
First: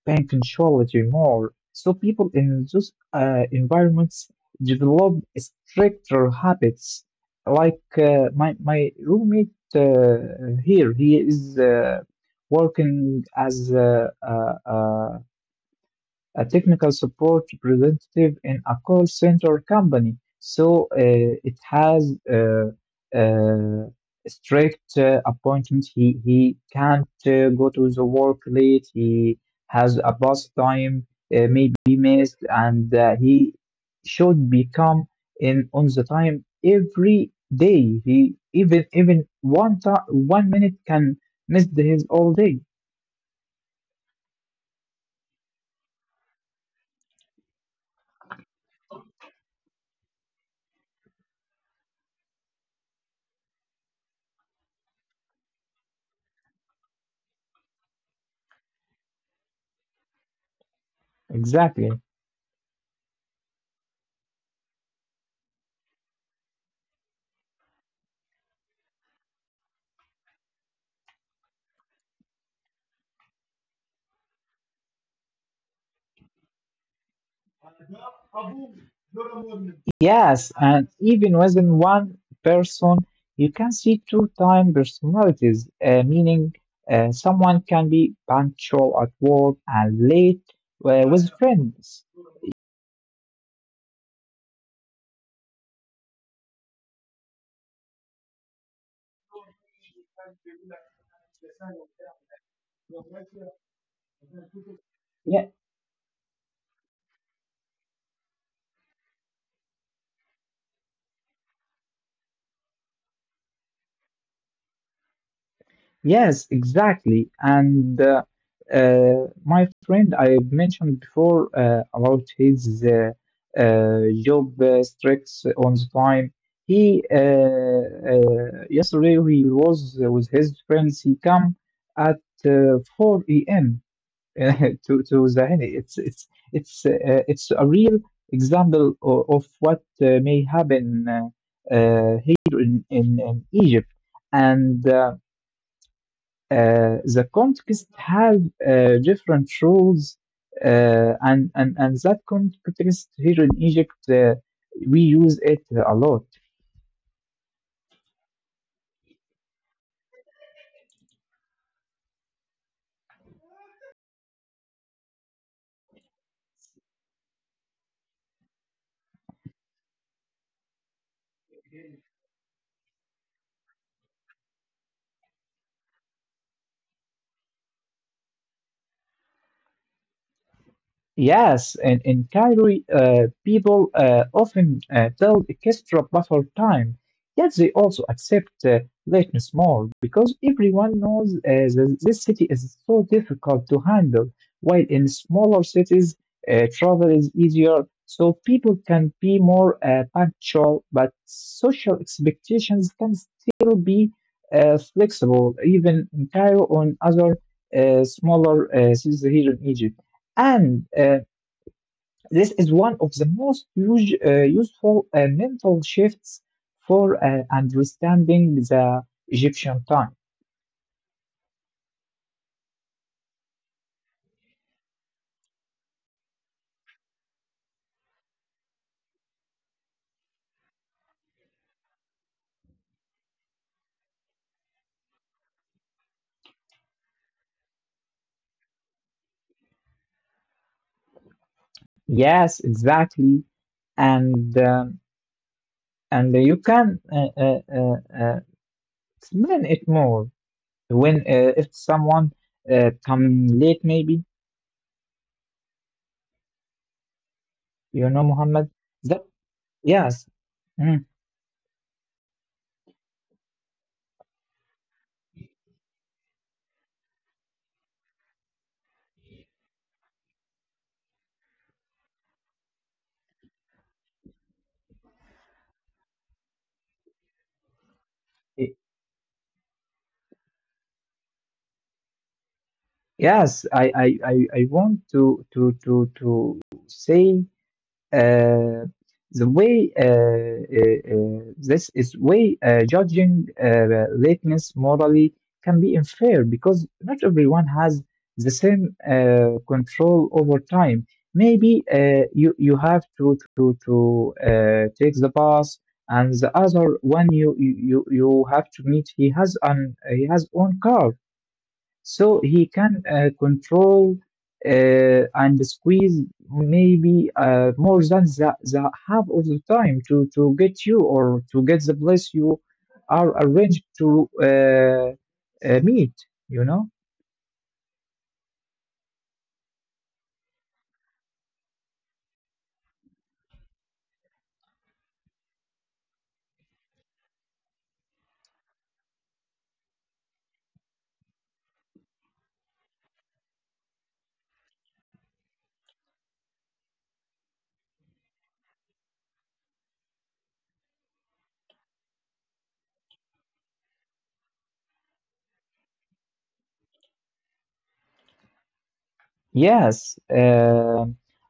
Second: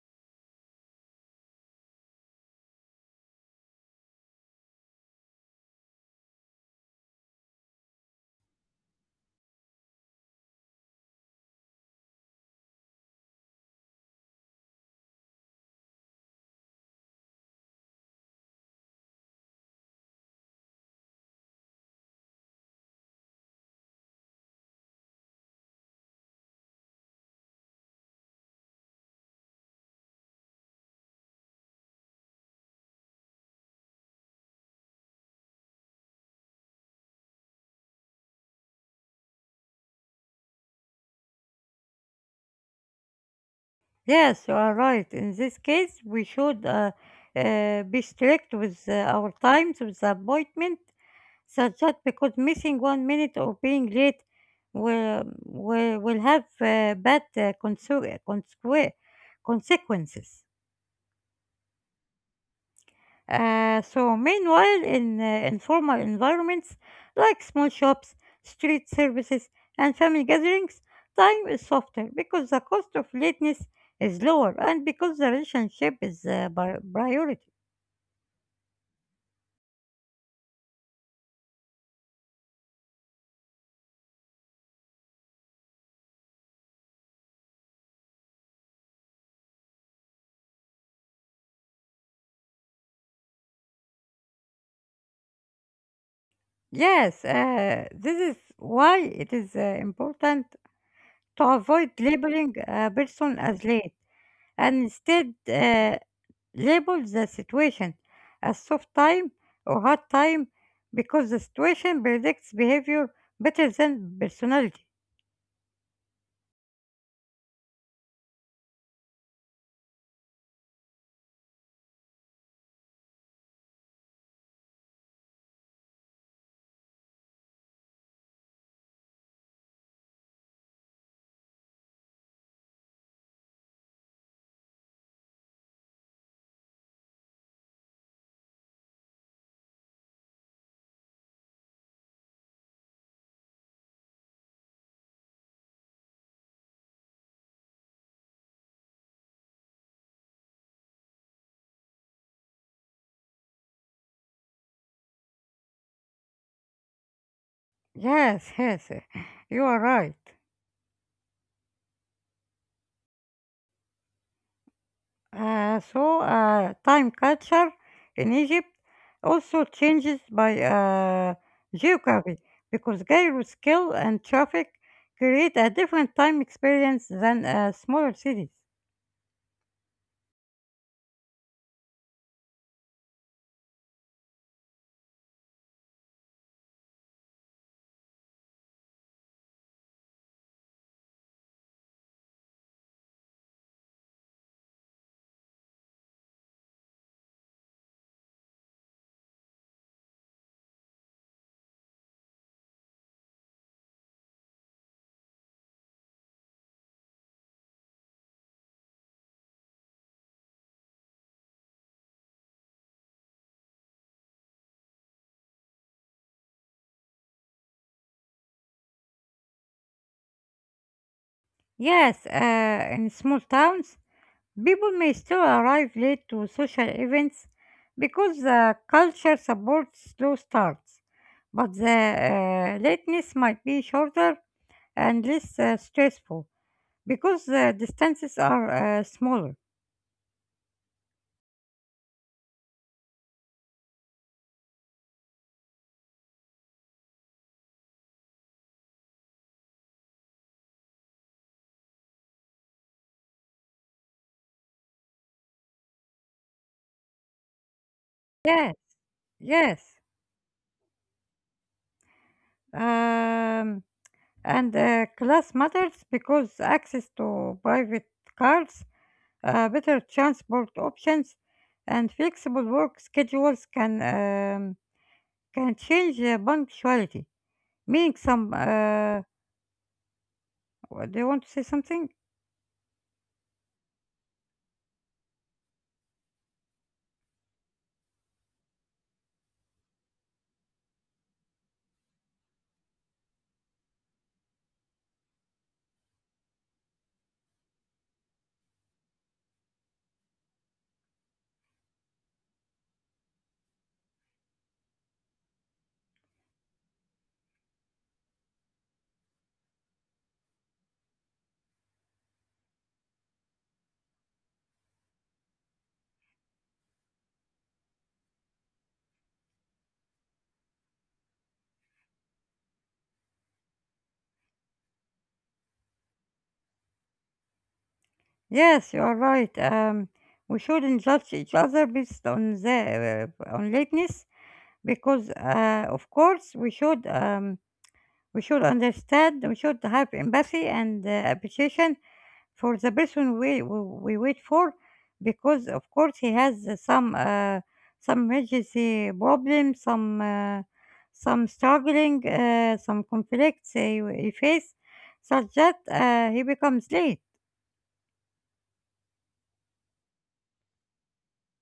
can control it more. So people in those uh, environments develop stricter habits. Like, uh, my my roommate uh, here, he is uh, working as a, a, a a technical support representative in a call center company. So uh, it has uh, uh, strict uh, appointment. He he can't uh, go to the work late. He has a bus time uh, may be missed, and uh, he should become in on the time every day. He even even one time one minute can miss his all day. Yes, you are right. In this case, we should uh, uh, be strict with uh, our times, with the appointment, such that because missing one minute or being late will, will, will have uh, bad uh, conse- consequ- consequences. Exactly. Uh, so meanwhile, in uh, informal environments like small shops, street services, and family gatherings, time is softer because the cost of lateness is lower and because the relationship is uh, bar- priority. Yes, and even within one person, you can see two time personalities, uh, meaning uh, someone can be punctual at work and late uh, with friends. Yes, uh, this is why it is uh, important to avoid labeling a person as late, and instead Yeah. uh, label the situation as soft time or hard time, because the situation predicts behavior better than personality. Yes, exactly. And uh, uh, my friend I mentioned before uh, about his uh, uh, job uh, strikes on the time. He, uh, uh, yesterday, he was with his friends. He come at uh, four a m to to the It's it's it's uh, it's a real example of, of what uh, may happen uh, uh, here in in, in Egypt and. Uh, uh, the context have uh, different rules, uh, and, and and that context here in Egypt, uh, we use it a lot. Yes, yes, eh, you are right. Uh, so, uh, time culture in Egypt also changes by uh, geography, because Cairo scale and traffic create a different time experience than uh, smaller cities. Yes, and in Cairo, uh, people uh, often uh, tell extra buffer time, yet they also accept uh, lateness more, because everyone knows uh, that this city is so difficult to handle, while in smaller cities, uh, travel is easier, so people can be more uh, punctual, but social expectations can still be uh, flexible, even in Cairo or in other uh, smaller uh, cities here in Egypt. And uh, this is one of the most use, uh, useful uh, mental shifts for uh, understanding the Egyptian time. Yes, uh, in small towns, people may still arrive late to social events because the culture supports slow starts, but the uh, lateness might be shorter and less uh, stressful because the distances are uh, smaller. Yes, exactly. And um, and you can uh, uh, uh, uh, explain it more when, uh, if someone uh, come late, maybe you know, Yes, Muhammad. That. yes. Yes. Mhm. Um, and uh, class matters because access to private cars, uh, better transport options, and flexible work schedules can um, can change uh, punctuality. Make some. Uh, what- do you want to say something? Yes, I, I, I, I want to to to to say uh, the way, uh, uh, uh, this is way uh, judging uh, lateness morally can be unfair, because not everyone has the same uh, control over time. Maybe uh, you you have to to to uh, take the bus, and the other one you you you you have to meet. He has an he has own car, so he can uh, control uh, and squeeze maybe uh, more than the, the half of the time to, to get you, or to get the place you are arranged to uh, uh, meet, you know? Yes, you are right. Um, we shouldn't judge each other based on the uh, on lateness because, uh, of course, we should. Um, We should understand, we should have empathy and uh, appreciation for the person we, we, we wait for, because, of course, he has uh, some uh, some emergency problems, some uh, some struggling, uh, some conflicts he, he face, such that uh, he becomes late. Yes, uh,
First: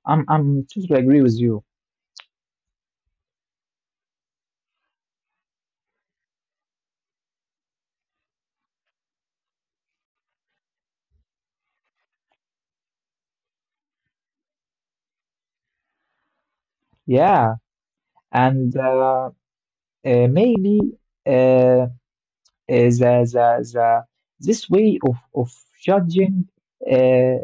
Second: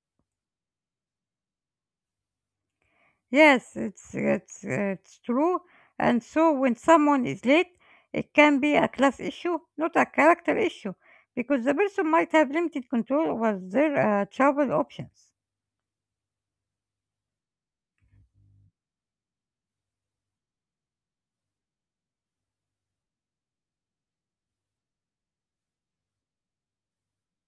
I'm, I'm totally agree with you. Yes, it's it's it's true. And so when someone is late, it can be a class issue, not a character issue, because the person might have limited control over their uh, travel options. Yeah, and uh, uh, maybe. Uh, uh, the, the, the This way of, of judging uh,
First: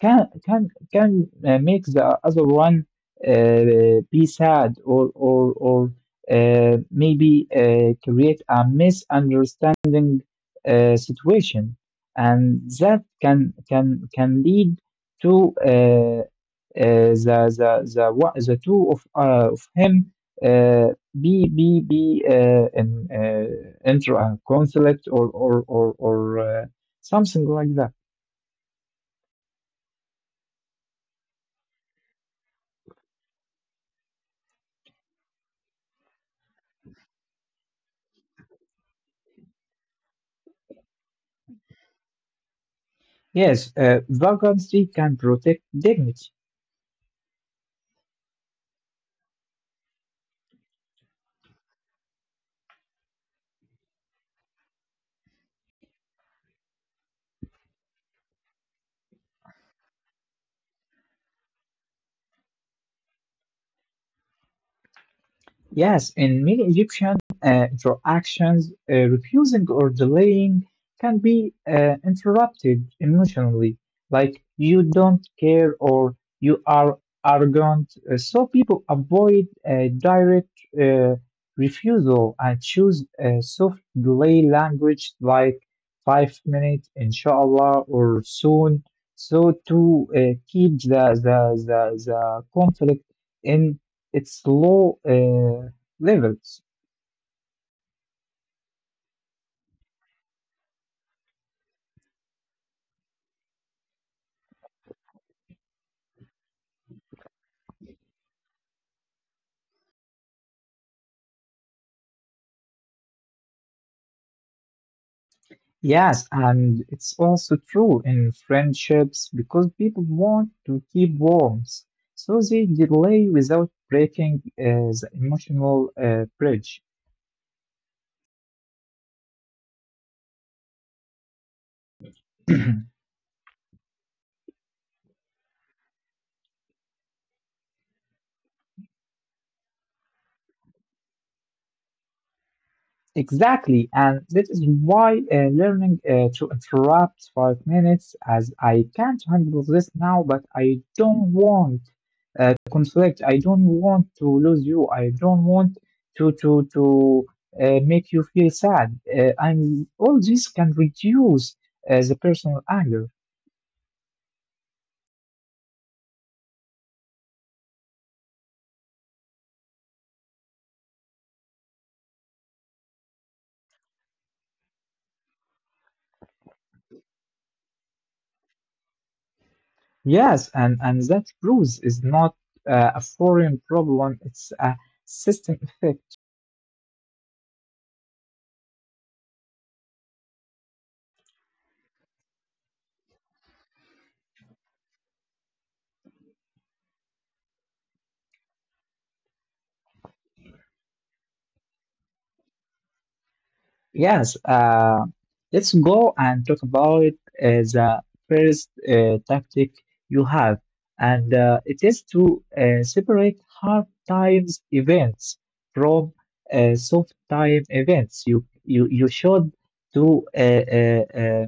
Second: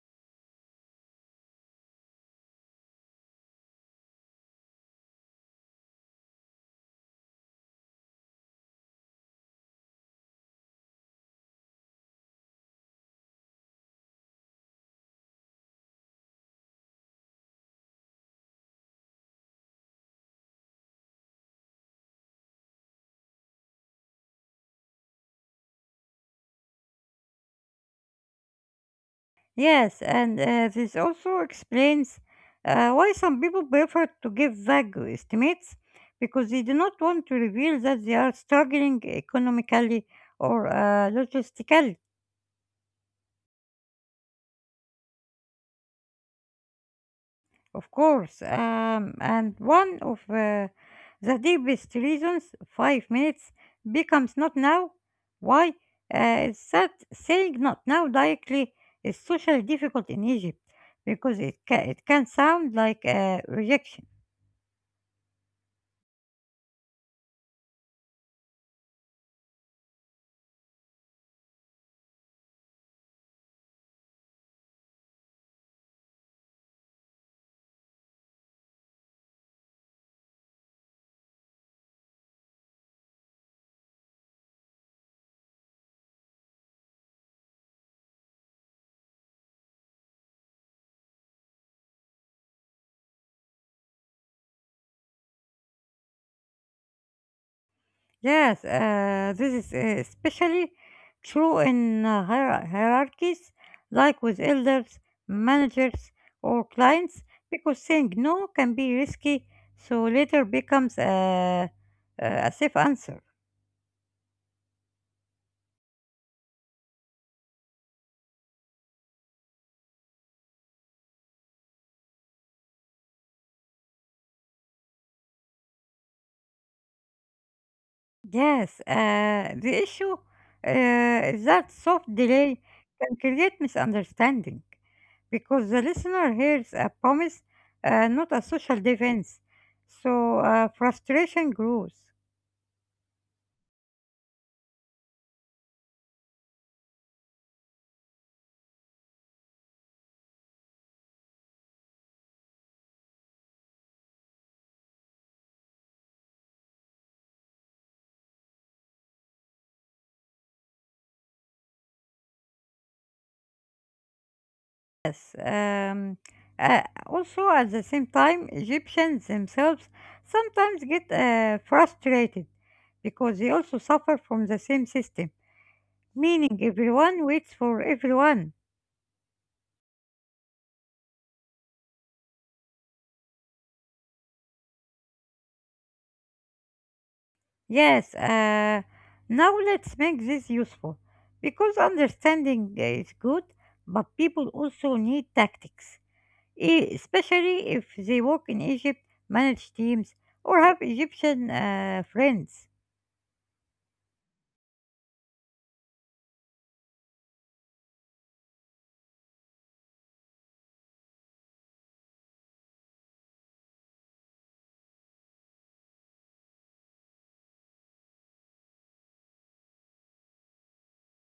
can can can uh, make the other one uh, be sad, or or or uh, maybe uh, create a misunderstanding uh, situation, and that can can can lead to uh, uh, the the the, one, the two of uh, of him. Uh, be be be uh, an uh, Enter a conflict, or or or or uh, something like that. Yes, and uh, this also explains uh, why some people prefer to give vague estimates because they do not want to reveal that they are struggling economically or uh, logistically. Yes, uh, vagrancy can protect dignity. Of course, um, and one of uh, the deepest reasons five minutes becomes not now. Why? Uh, it's that saying not now directly is socially difficult in Egypt because it, ca- it can sound like uh, rejection. Yes, in many Egyptian uh, interactions, uh, refusing or delaying can be uh, interrupted emotionally, like you don't care or you are arrogant. Uh, so people avoid uh, direct uh, refusal and choose uh, soft delay language like five minutes, inshallah, or soon, so to uh, keep the, the, the, the conflict in it's low uh, levels. Yes, uh, this is uh, especially true in uh, hier- hierarchies like with elders, managers, or clients, because saying no can be risky, so later becomes a, a safe answer. Yes, and it's also true in friendships because people want to keep warmth, so they delay without breaking uh, the emotional uh, bridge. Yes, uh, the issue uh, is that soft delay can create misunderstanding because the listener hears a promise, uh, not a social defense, so uh, frustration grows. Exactly, and this is why uh, learning uh, to interrupt five minutes as I can't handle this now, but I don't want uh, conflict. I don't want to lose you. I don't want to to to uh, make you feel sad. Uh, and all this can reduce uh, the personal anger. Yes. Um, uh, also, at the same time, Egyptians themselves sometimes get uh, frustrated because they also suffer from the same system, meaning everyone waits for everyone. Yes, and and that bruise is not uh, a foreign problem. It's a system effect. Yes. Uh, now let's make this useful, because understanding is good, but people also need tactics, e- especially if they work in Egypt, manage teams, or have Egyptian uh, friends. Yes, uh, let's go and talk about uh, the first uh, tactic you have, and uh, it is to uh, separate hard times events from uh, soft time events. You you you should do uh, uh, uh,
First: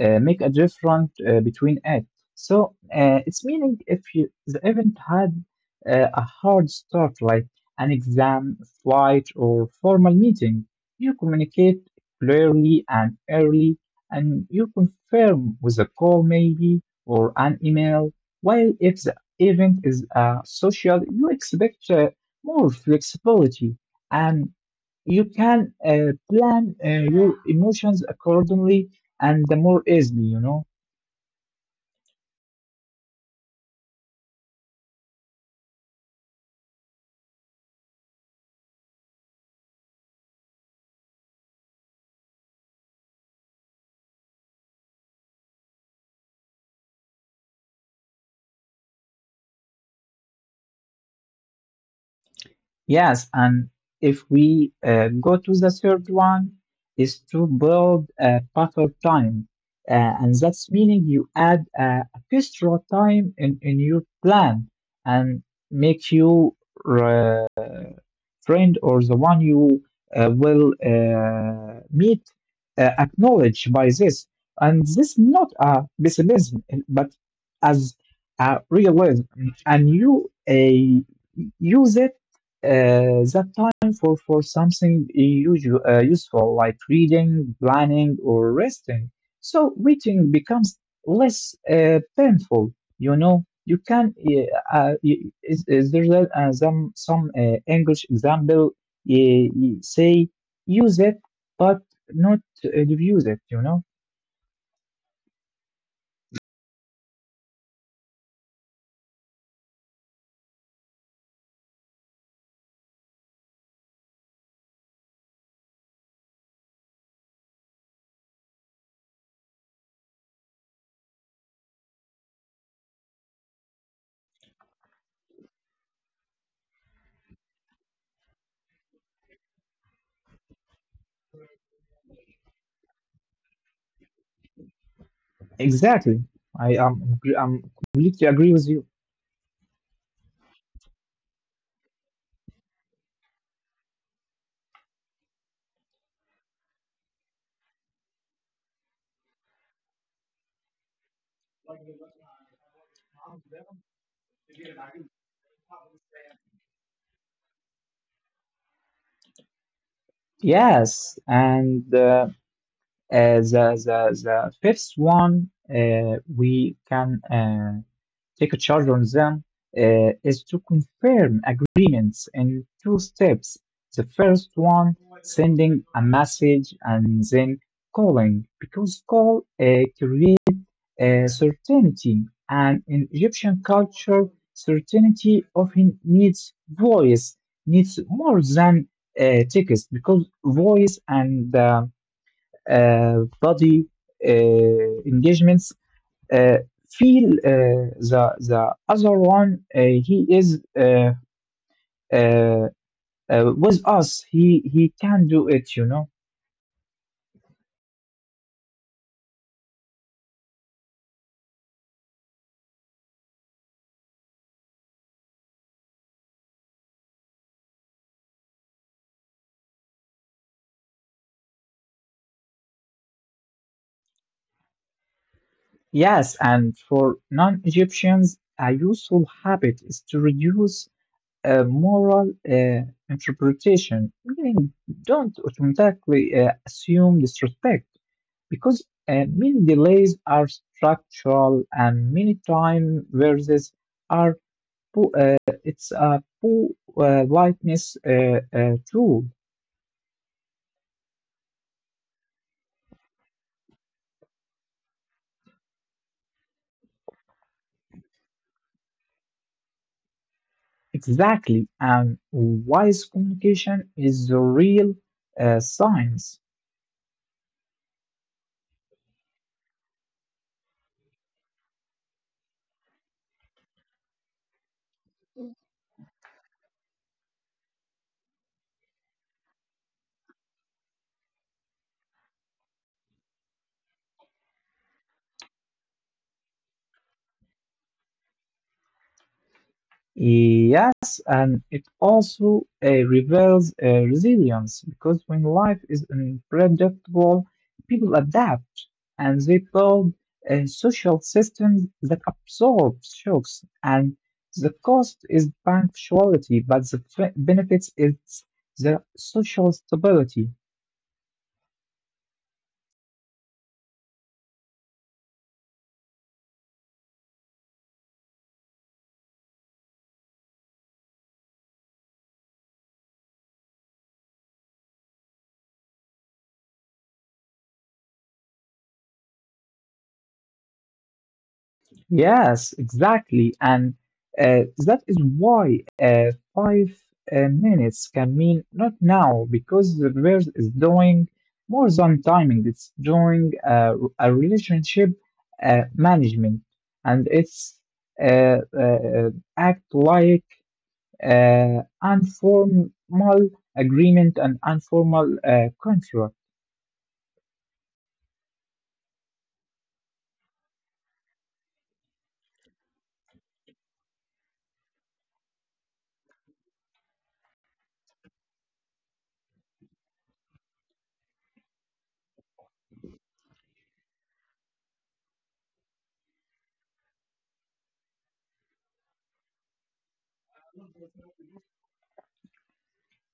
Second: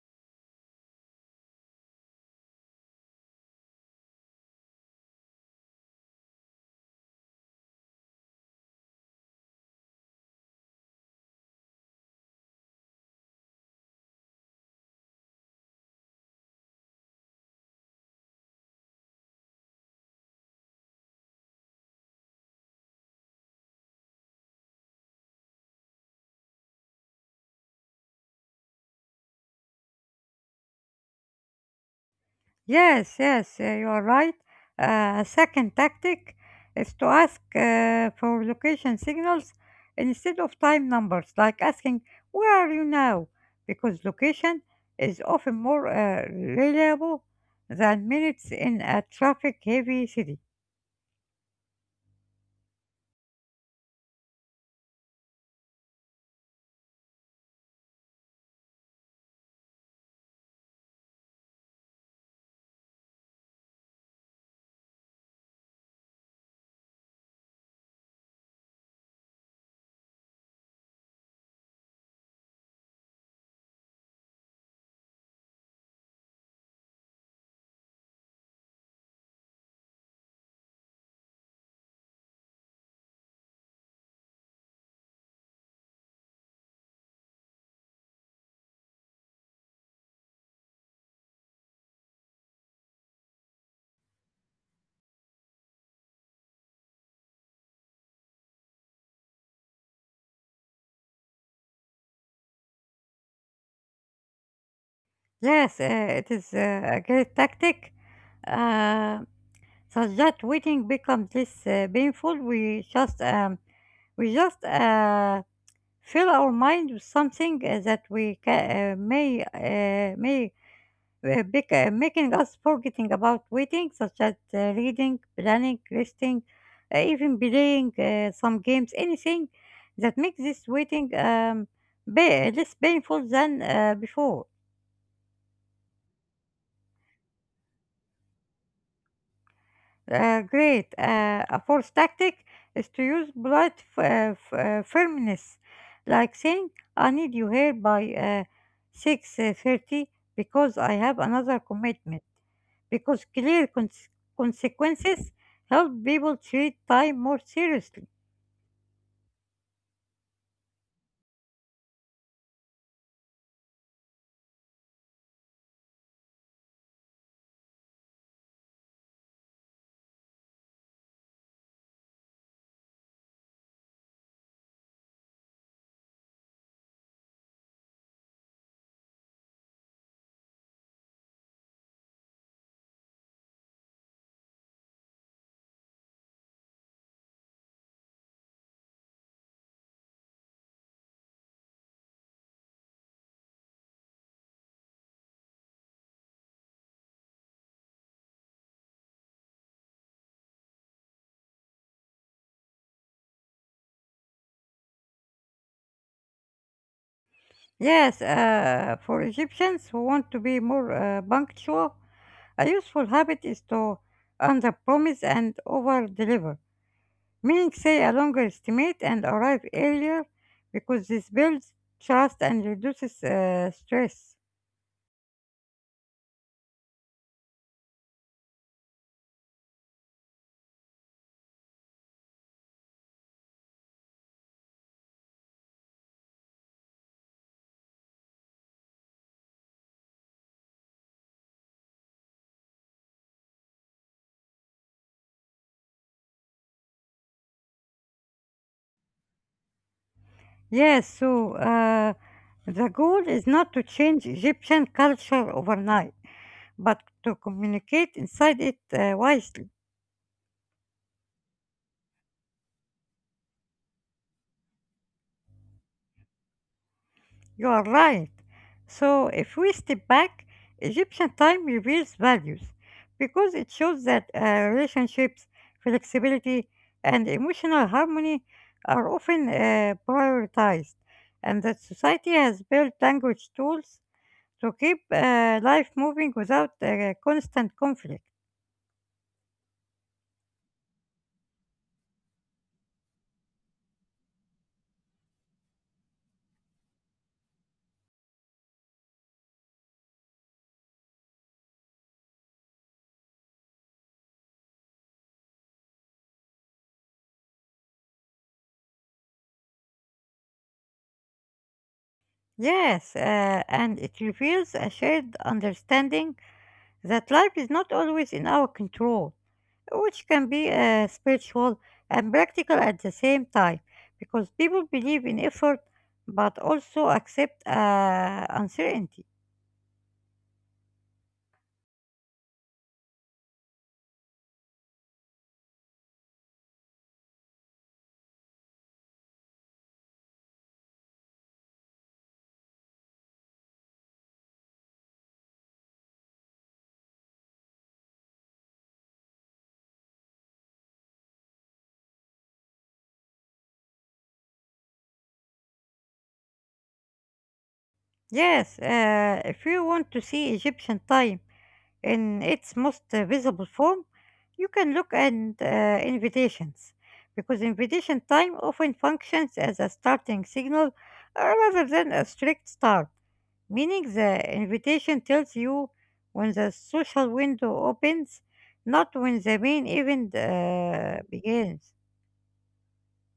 uh, make a difference uh, between it. So uh, it's meaning if you the event had uh, a hard start, like an exam, flight, or formal meeting, you communicate clearly and early, and you confirm with a call maybe or an email. While if the event is uh, social, you expect uh, more flexibility and you can uh, plan uh, your emotions accordingly and the more easily, you know. Yes, yes, uh, you are right. Uh, a second tactic is to ask uh, for location signals instead of time numbers, like asking, where are you now? Because location is often more uh, reliable than minutes in a traffic heavy city. Yes, and if we uh, go to the third one, is to build a buffer time, uh, and that's meaning you add uh, extra time in in your plan and make you uh, friend or the one you uh, will uh, meet uh, acknowledged by this. And this not a pessimism, but as a realism. And you uh, use it uh, that time for, for something usual, uh, useful, like reading, planning, or resting. So reading becomes less uh, painful you know you can eh, uh, y- is, is there that, uh, some some uh, english example eh, y- say use it but not uh, abuse it you know Yes, uh, it is uh, a great tactic. Uh, such that waiting becomes less uh, painful. We just um, we just uh, fill our mind with something uh, that we ca- uh, may uh, may uh, bec- uh, making us forgetting about waiting, such as uh, reading, planning, resting, uh, even playing uh, some games, anything that makes this waiting um, ba- less painful than uh, before. exactly i am gr- i'm completely agree with you. Uh, great. Uh, a fourth tactic is to use polite f- uh, f- uh, firmness, like saying, "I need you here by uh, six uh, thirty, because I have another commitment." Because clear cons- consequences help people treat time more seriously. Yes, and uh, uh, the, the the fifth one uh, we can uh, take a charge on them uh, is to confirm agreements in two steps. The first one, sending a message and then calling, because call uh, creates uh, certainty, and in Egyptian culture, certainty often needs voice, needs more than uh, text, because voice and uh, uh, body uh, engagements uh, feel uh, the the other one uh, he is uh, uh, uh, with us he he can do it you know Yes, uh, for Egyptians who want to be more uh, punctual, a useful habit is to underpromise and overdeliver, meaning say a longer estimate and arrive earlier because this builds trust and reduces uh, stress. Yes, and for non-Egyptians, a useful habit is to reduce uh, moral uh, interpretation, meaning don't automatically uh, assume disrespect. Because uh, many delays are structural and many time versus are po- uh, it's a poor uh, lightness uh, uh, tool. Yes, so uh, the goal is not to change Egyptian culture overnight, but to communicate inside it uh, wisely. Exactly, and wise communication is the real uh, science. You are right. So, if we step back, Egyptian time reveals values, because it shows that uh, relationships, flexibility, and emotional harmony are often uh, prioritized, and that society has built language tools to keep uh, life moving without uh, constant conflict. Yes, and it also uh, reveals uh, resilience because when life is unpredictable, people adapt and they build uh, social systems that absorb shocks. And the cost is punctuality, but the f- benefits is the social stability. Yes, uh, and it reveals a shared understanding that life is not always in our control, which can be uh, spiritual and practical at the same time, because people believe in effort but also accept uh, uncertainty. Yes, exactly. And uh, that is why uh, five uh, minutes can mean not now, because the verse is doing more than timing. It's doing uh, a relationship uh, management, and it's uh, uh, uh, act like uh, informal agreement and informal uh, contract. Yes, uh, if you want to see Egyptian time in its most uh, visible form, you can look at uh, invitations, because invitation time often functions as a starting signal uh, rather than a strict start, meaning the invitation tells you when the social window opens, not when the main event uh, begins.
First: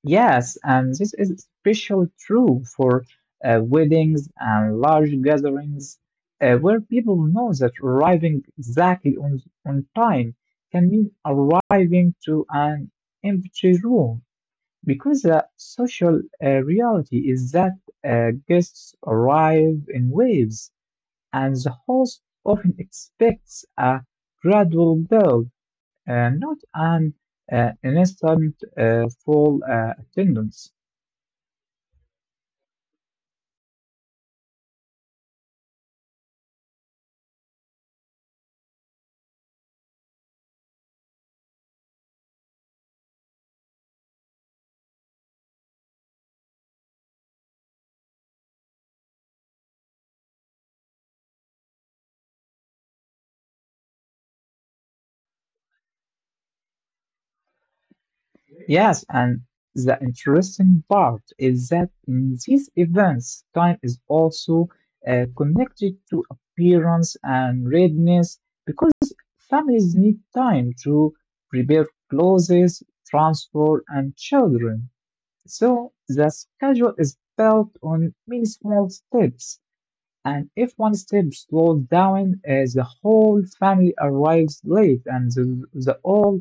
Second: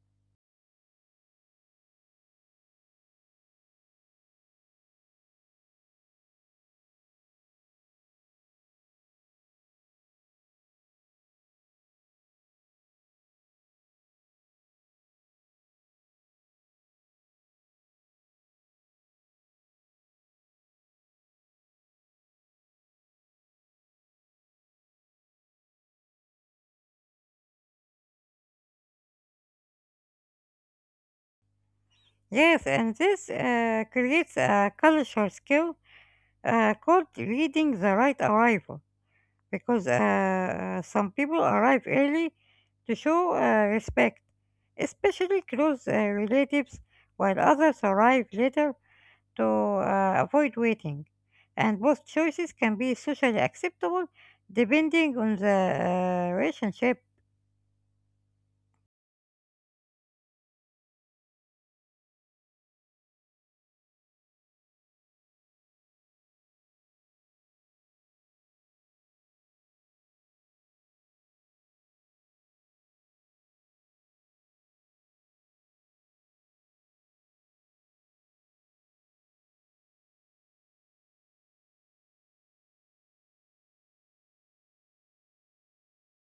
Yes, and this is especially true for uh, weddings and large gatherings uh, where people know that arriving exactly on, on time can mean arriving to an empty room because the social uh, reality is that uh, guests arrive in waves and the host often expects a gradual build, uh, not an uh, instant uh, full uh, attendance. Yes, and this uh, creates a cultural skill uh, called reading the right arrival, because uh, uh, some people arrive early to show uh, respect, especially close uh, relatives, while others arrive later to uh, avoid waiting. And both choices can be socially acceptable depending on the uh, relationship. Yes, and the interesting part is that in these events, time is also uh, connected to appearance and readiness because families need time to prepare clothes, transport, and children. So the schedule is built on many small steps, and if one step slows down, uh, the whole family arrives late and the, the whole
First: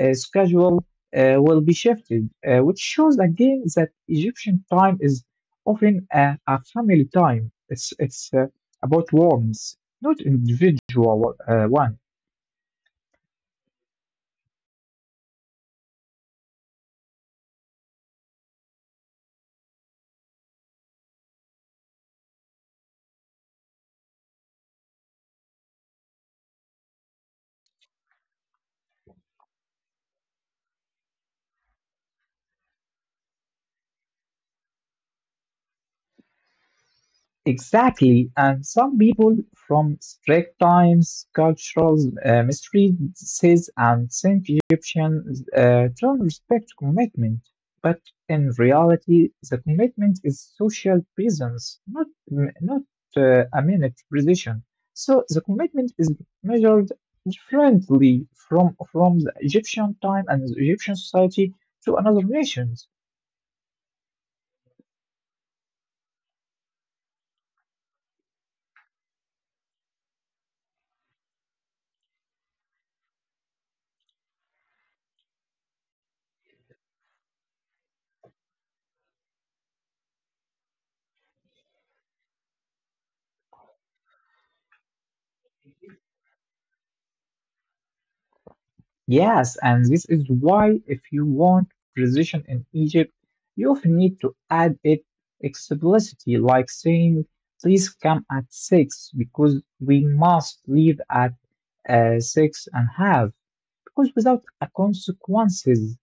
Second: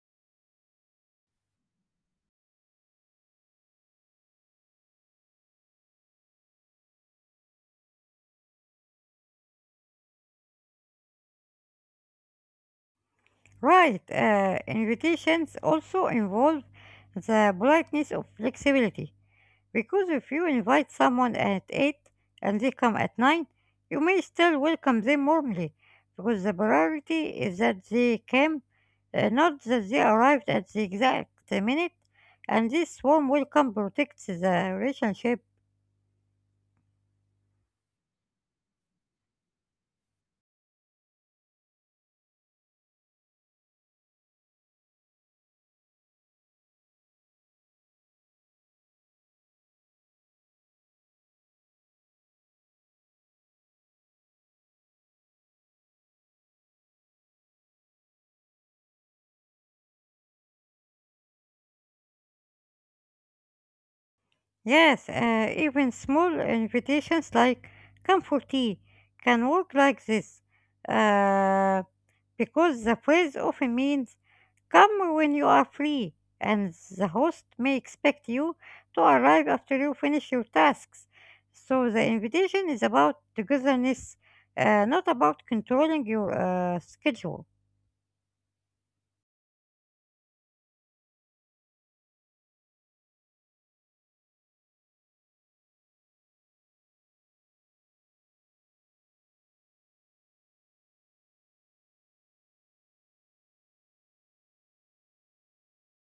uh, schedule uh, will be shifted, uh, which shows again that Egyptian time is often a, a family time. It's, it's uh, about warmth, not individual uh, one. Right, uh, invitations also involve the politeness of flexibility, because if you invite someone at eight and they come at nine, you may still welcome them warmly, because the priority is that they came, uh, not that they arrived at the exact minute, and this warm welcome protects the relationship. Exactly, and some people from strict times, cultural uh, mistreatments, and Saint Egyptian uh, don't respect commitment. But in reality, the commitment is social presence, not not uh, a minute precision. So the commitment is measured differently from from the Egyptian time and the Egyptian society to another nation. Yes, uh, even small invitations like come for tea can work like this, uh, because the phrase often means come when you are free, and the host may expect you to arrive after you finish your tasks. So the invitation is about togetherness, uh, not about controlling your uh, schedule. Yes, and this is why if you want precision in Egypt, you often need to add it explicitly, like saying, please come at six, because we must leave at uh, six and half, because without a consequences,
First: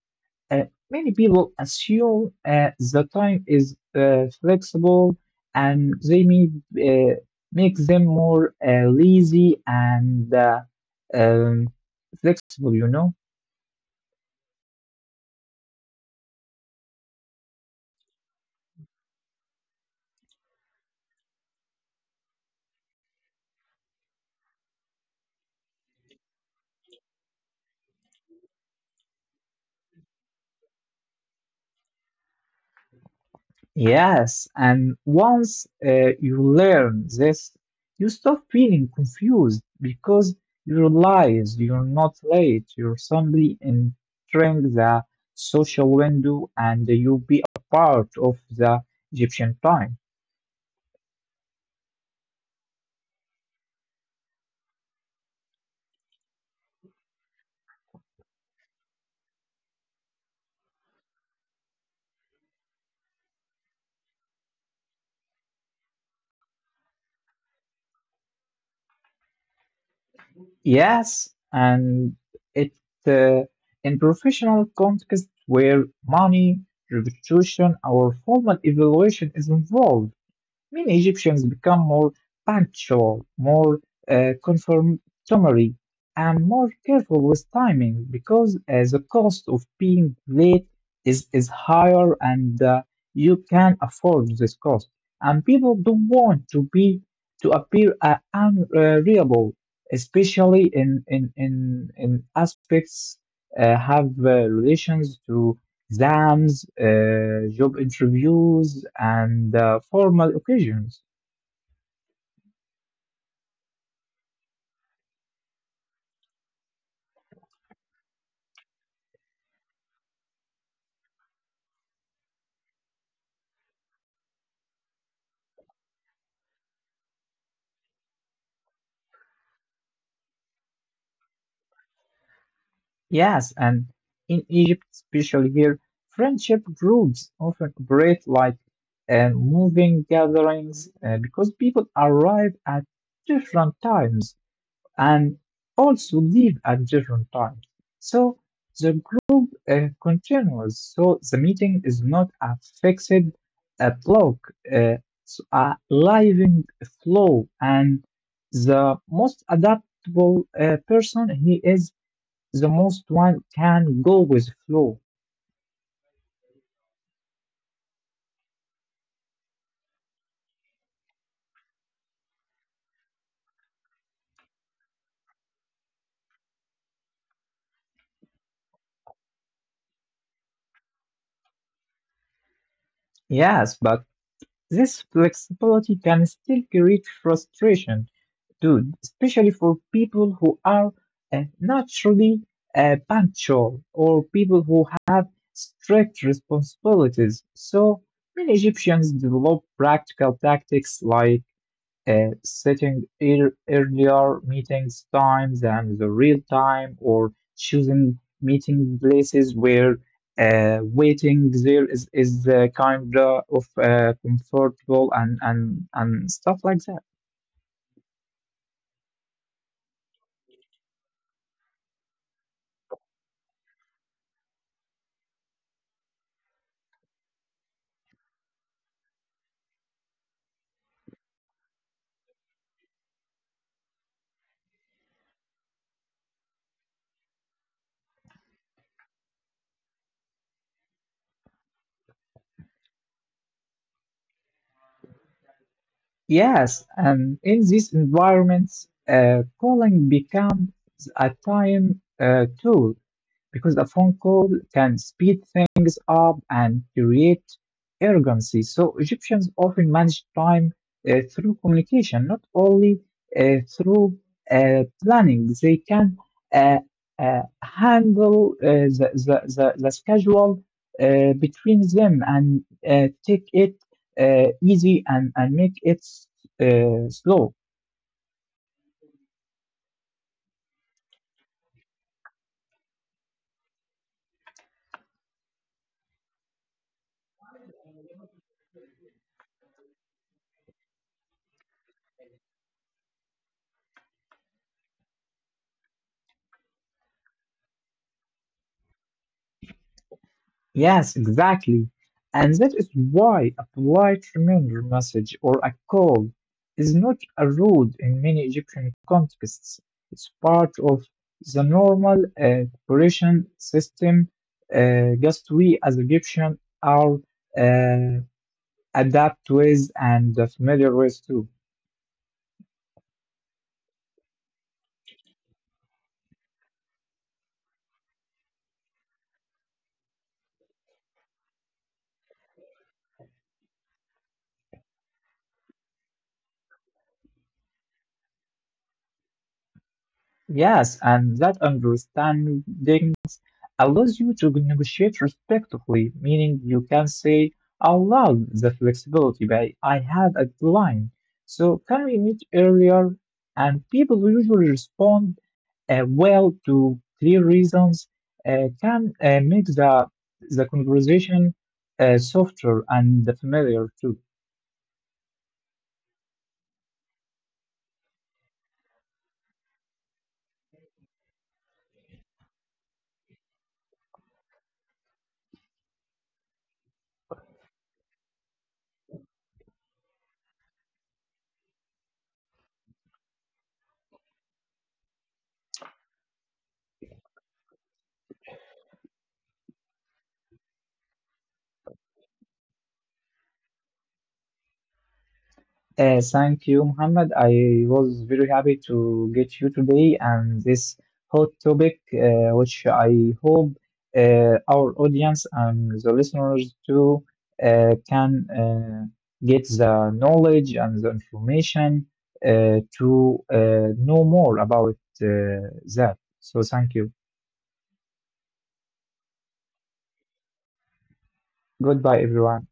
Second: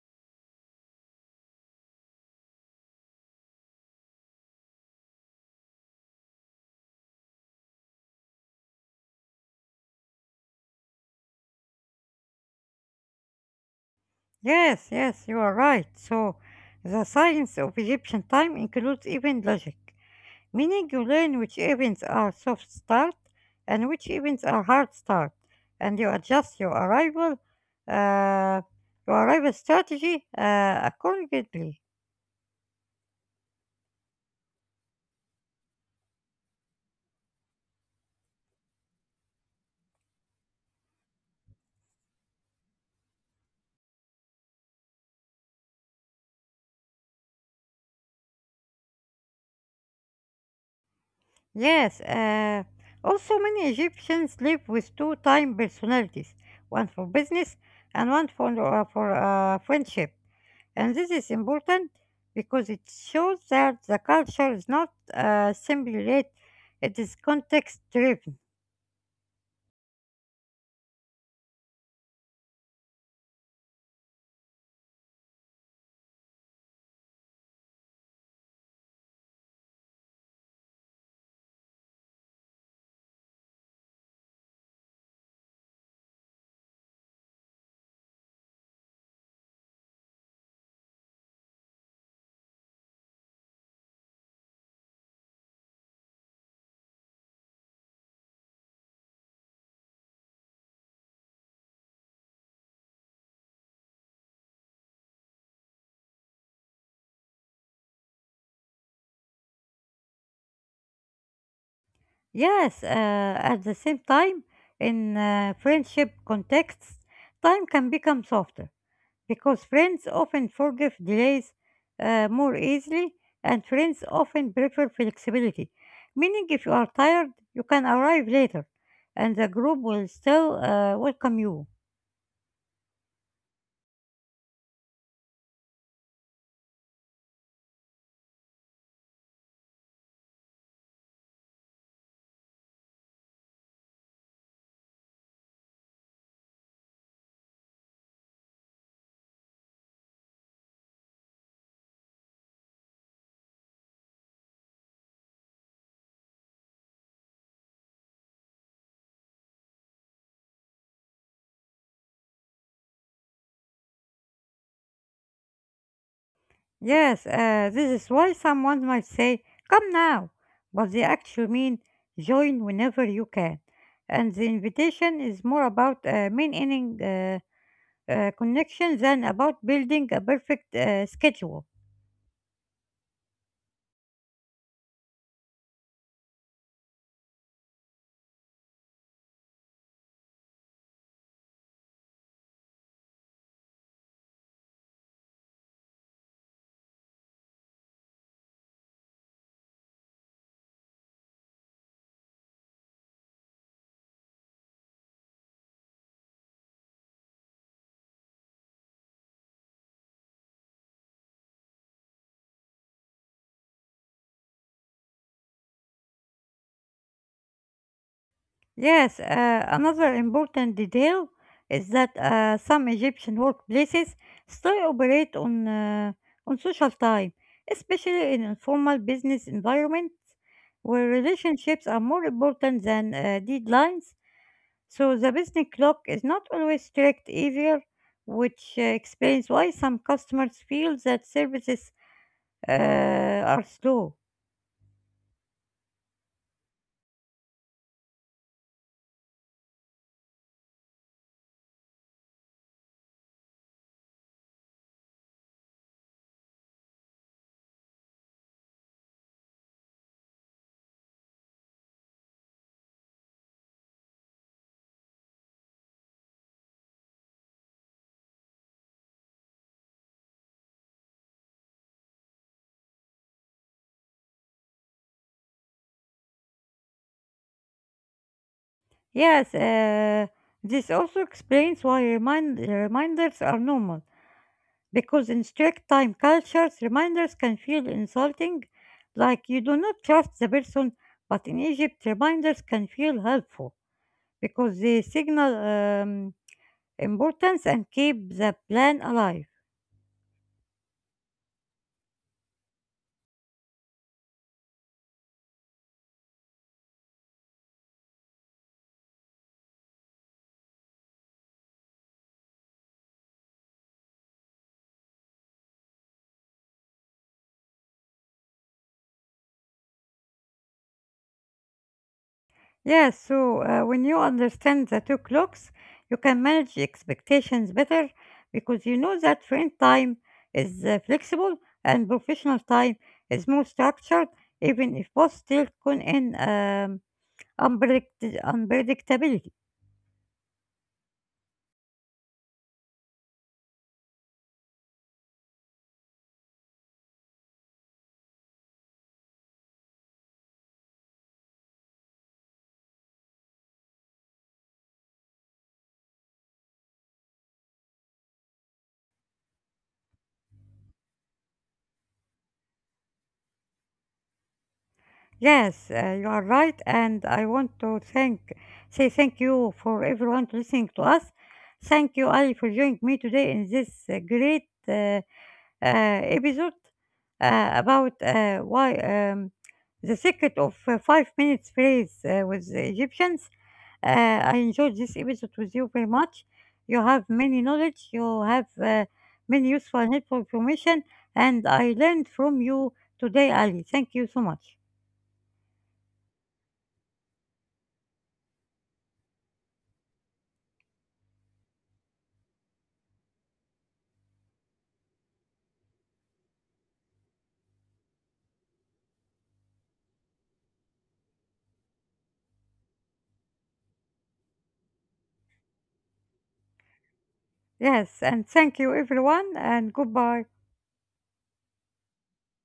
uh, many people assume uh, the time is uh, flexible and they may uh, make them more uh, lazy and uh, um, flexible, you know? Yes, yes, you are right. So the science of Egyptian time includes even logic, meaning you learn which events are soft start and which events are hard start, and you adjust your arrival, uh, your arrival strategy uh, accordingly. Yes, and once uh, you learn this, you stop feeling confused because you realize you're not late, you're simply entering the social window and you be a part of the Egyptian time. Yes. Uh, also, many Egyptians live with two time personalities, one for business and one for uh, for uh, friendship, and this is important because it shows that the culture is not uh, simply rate; it is context driven. Yes, and it uh, in professional context where money, reputation, or formal evaluation is involved. Many Egyptians become more punctual, more uh, conformatory, and more careful with timing because uh, the cost of being late is, is higher and uh, you can afford this cost. And people don't want to be to appear uh, unreliable, especially in in in, in aspects uh, have uh, relations to exams, uh, job interviews, and uh, formal occasions. Yes, uh, at the same time, in uh, friendship contexts, time can become softer because friends often forgive delays uh, more easily, and friends often prefer flexibility. Meaning, if you are tired, you can arrive later, and the group will still uh, welcome you. Yes, and in Egypt, especially here, friendship groups often operate like uh, moving gatherings uh, because people arrive at different times. And also leave at different times. So the group uh, continues. So the meeting is not a fixed uh, block, uh, it's a living flow, and the most adaptable uh, person he is, the most one can go with flow. Yes, uh, this is why someone might say, come now, but they actually mean join whenever you can. And the invitation is more about uh, maintaining uh, uh, connection than about building a perfect uh, schedule. Yes, but this flexibility can still create frustration dude, especially for people who are uh, naturally uh, punctual or people who have strict responsibilities. So many Egyptians develop practical tactics like uh, setting ear- earlier meetings times than the real time, or choosing meeting places where uh, waiting there is, is the kind of uh, comfortable and, and, and stuff like that. Yes, uh, another important detail is that uh, some Egyptian workplaces still operate on uh, on social time, especially in informal business environments where relationships are more important than uh, deadlines. So the business clock is not always strict either, which uh, explains why some customers feel that services uh, are slow. Yes, and in these environments, uh, polling becomes a time uh, tool. Because the phone call can speed things up and create urgency. So Egyptians often manage time uh, through communication, not only uh, through uh, planning. They can uh, uh, handle uh, the, the, the, the schedule uh, between them and uh, take it uh, easy and, and make it s- uh, slow. Yes, uh, this also explains why remind- reminders are normal, because in strict time cultures, reminders can feel insulting, like you do not trust the person, but in Egypt, reminders can feel helpful because they signal um, importance and keep the plan alive. Yes, exactly. And that is why a polite reminder message or a call is not a rude in many Egyptian contexts. It's part of the normal uh, cooperation system, uh, just we as Egyptians are uh, adapt with and familiar with too. Yes, so uh, when you understand the two clocks, you can manage expectations better, because you know that train time is uh, flexible and professional time is more structured, even if both still con in um, unpredict- unpredictability. Yes, and that understanding allows you to negotiate respectfully, meaning you can say allow the flexibility, but I have a deadline. So can we meet earlier? And people usually respond uh, well to clear reasons, uh, can uh, make the, the conversation uh, softer and familiar too. Yes, uh, you are right, and I want to thank say thank you for everyone to listening to us. Thank you, Ali, for joining me today in this uh, great uh, uh, episode uh, about uh, why um, the secret of uh, five minutes phrase uh, with the Egyptians. Uh, I enjoyed this episode with you very much. You have many knowledge, you have uh, many useful and helpful information, and I learned from you today, Ali. Thank you so much. Uh, thank you, Muhammad. I was very happy to get you today and this hot topic, uh, which I hope uh, our audience and the listeners too uh, can uh, get the knowledge and the information uh, to uh, know more about uh, that. So, thank you. Yes, and thank you, everyone, and goodbye. Goodbye, everyone.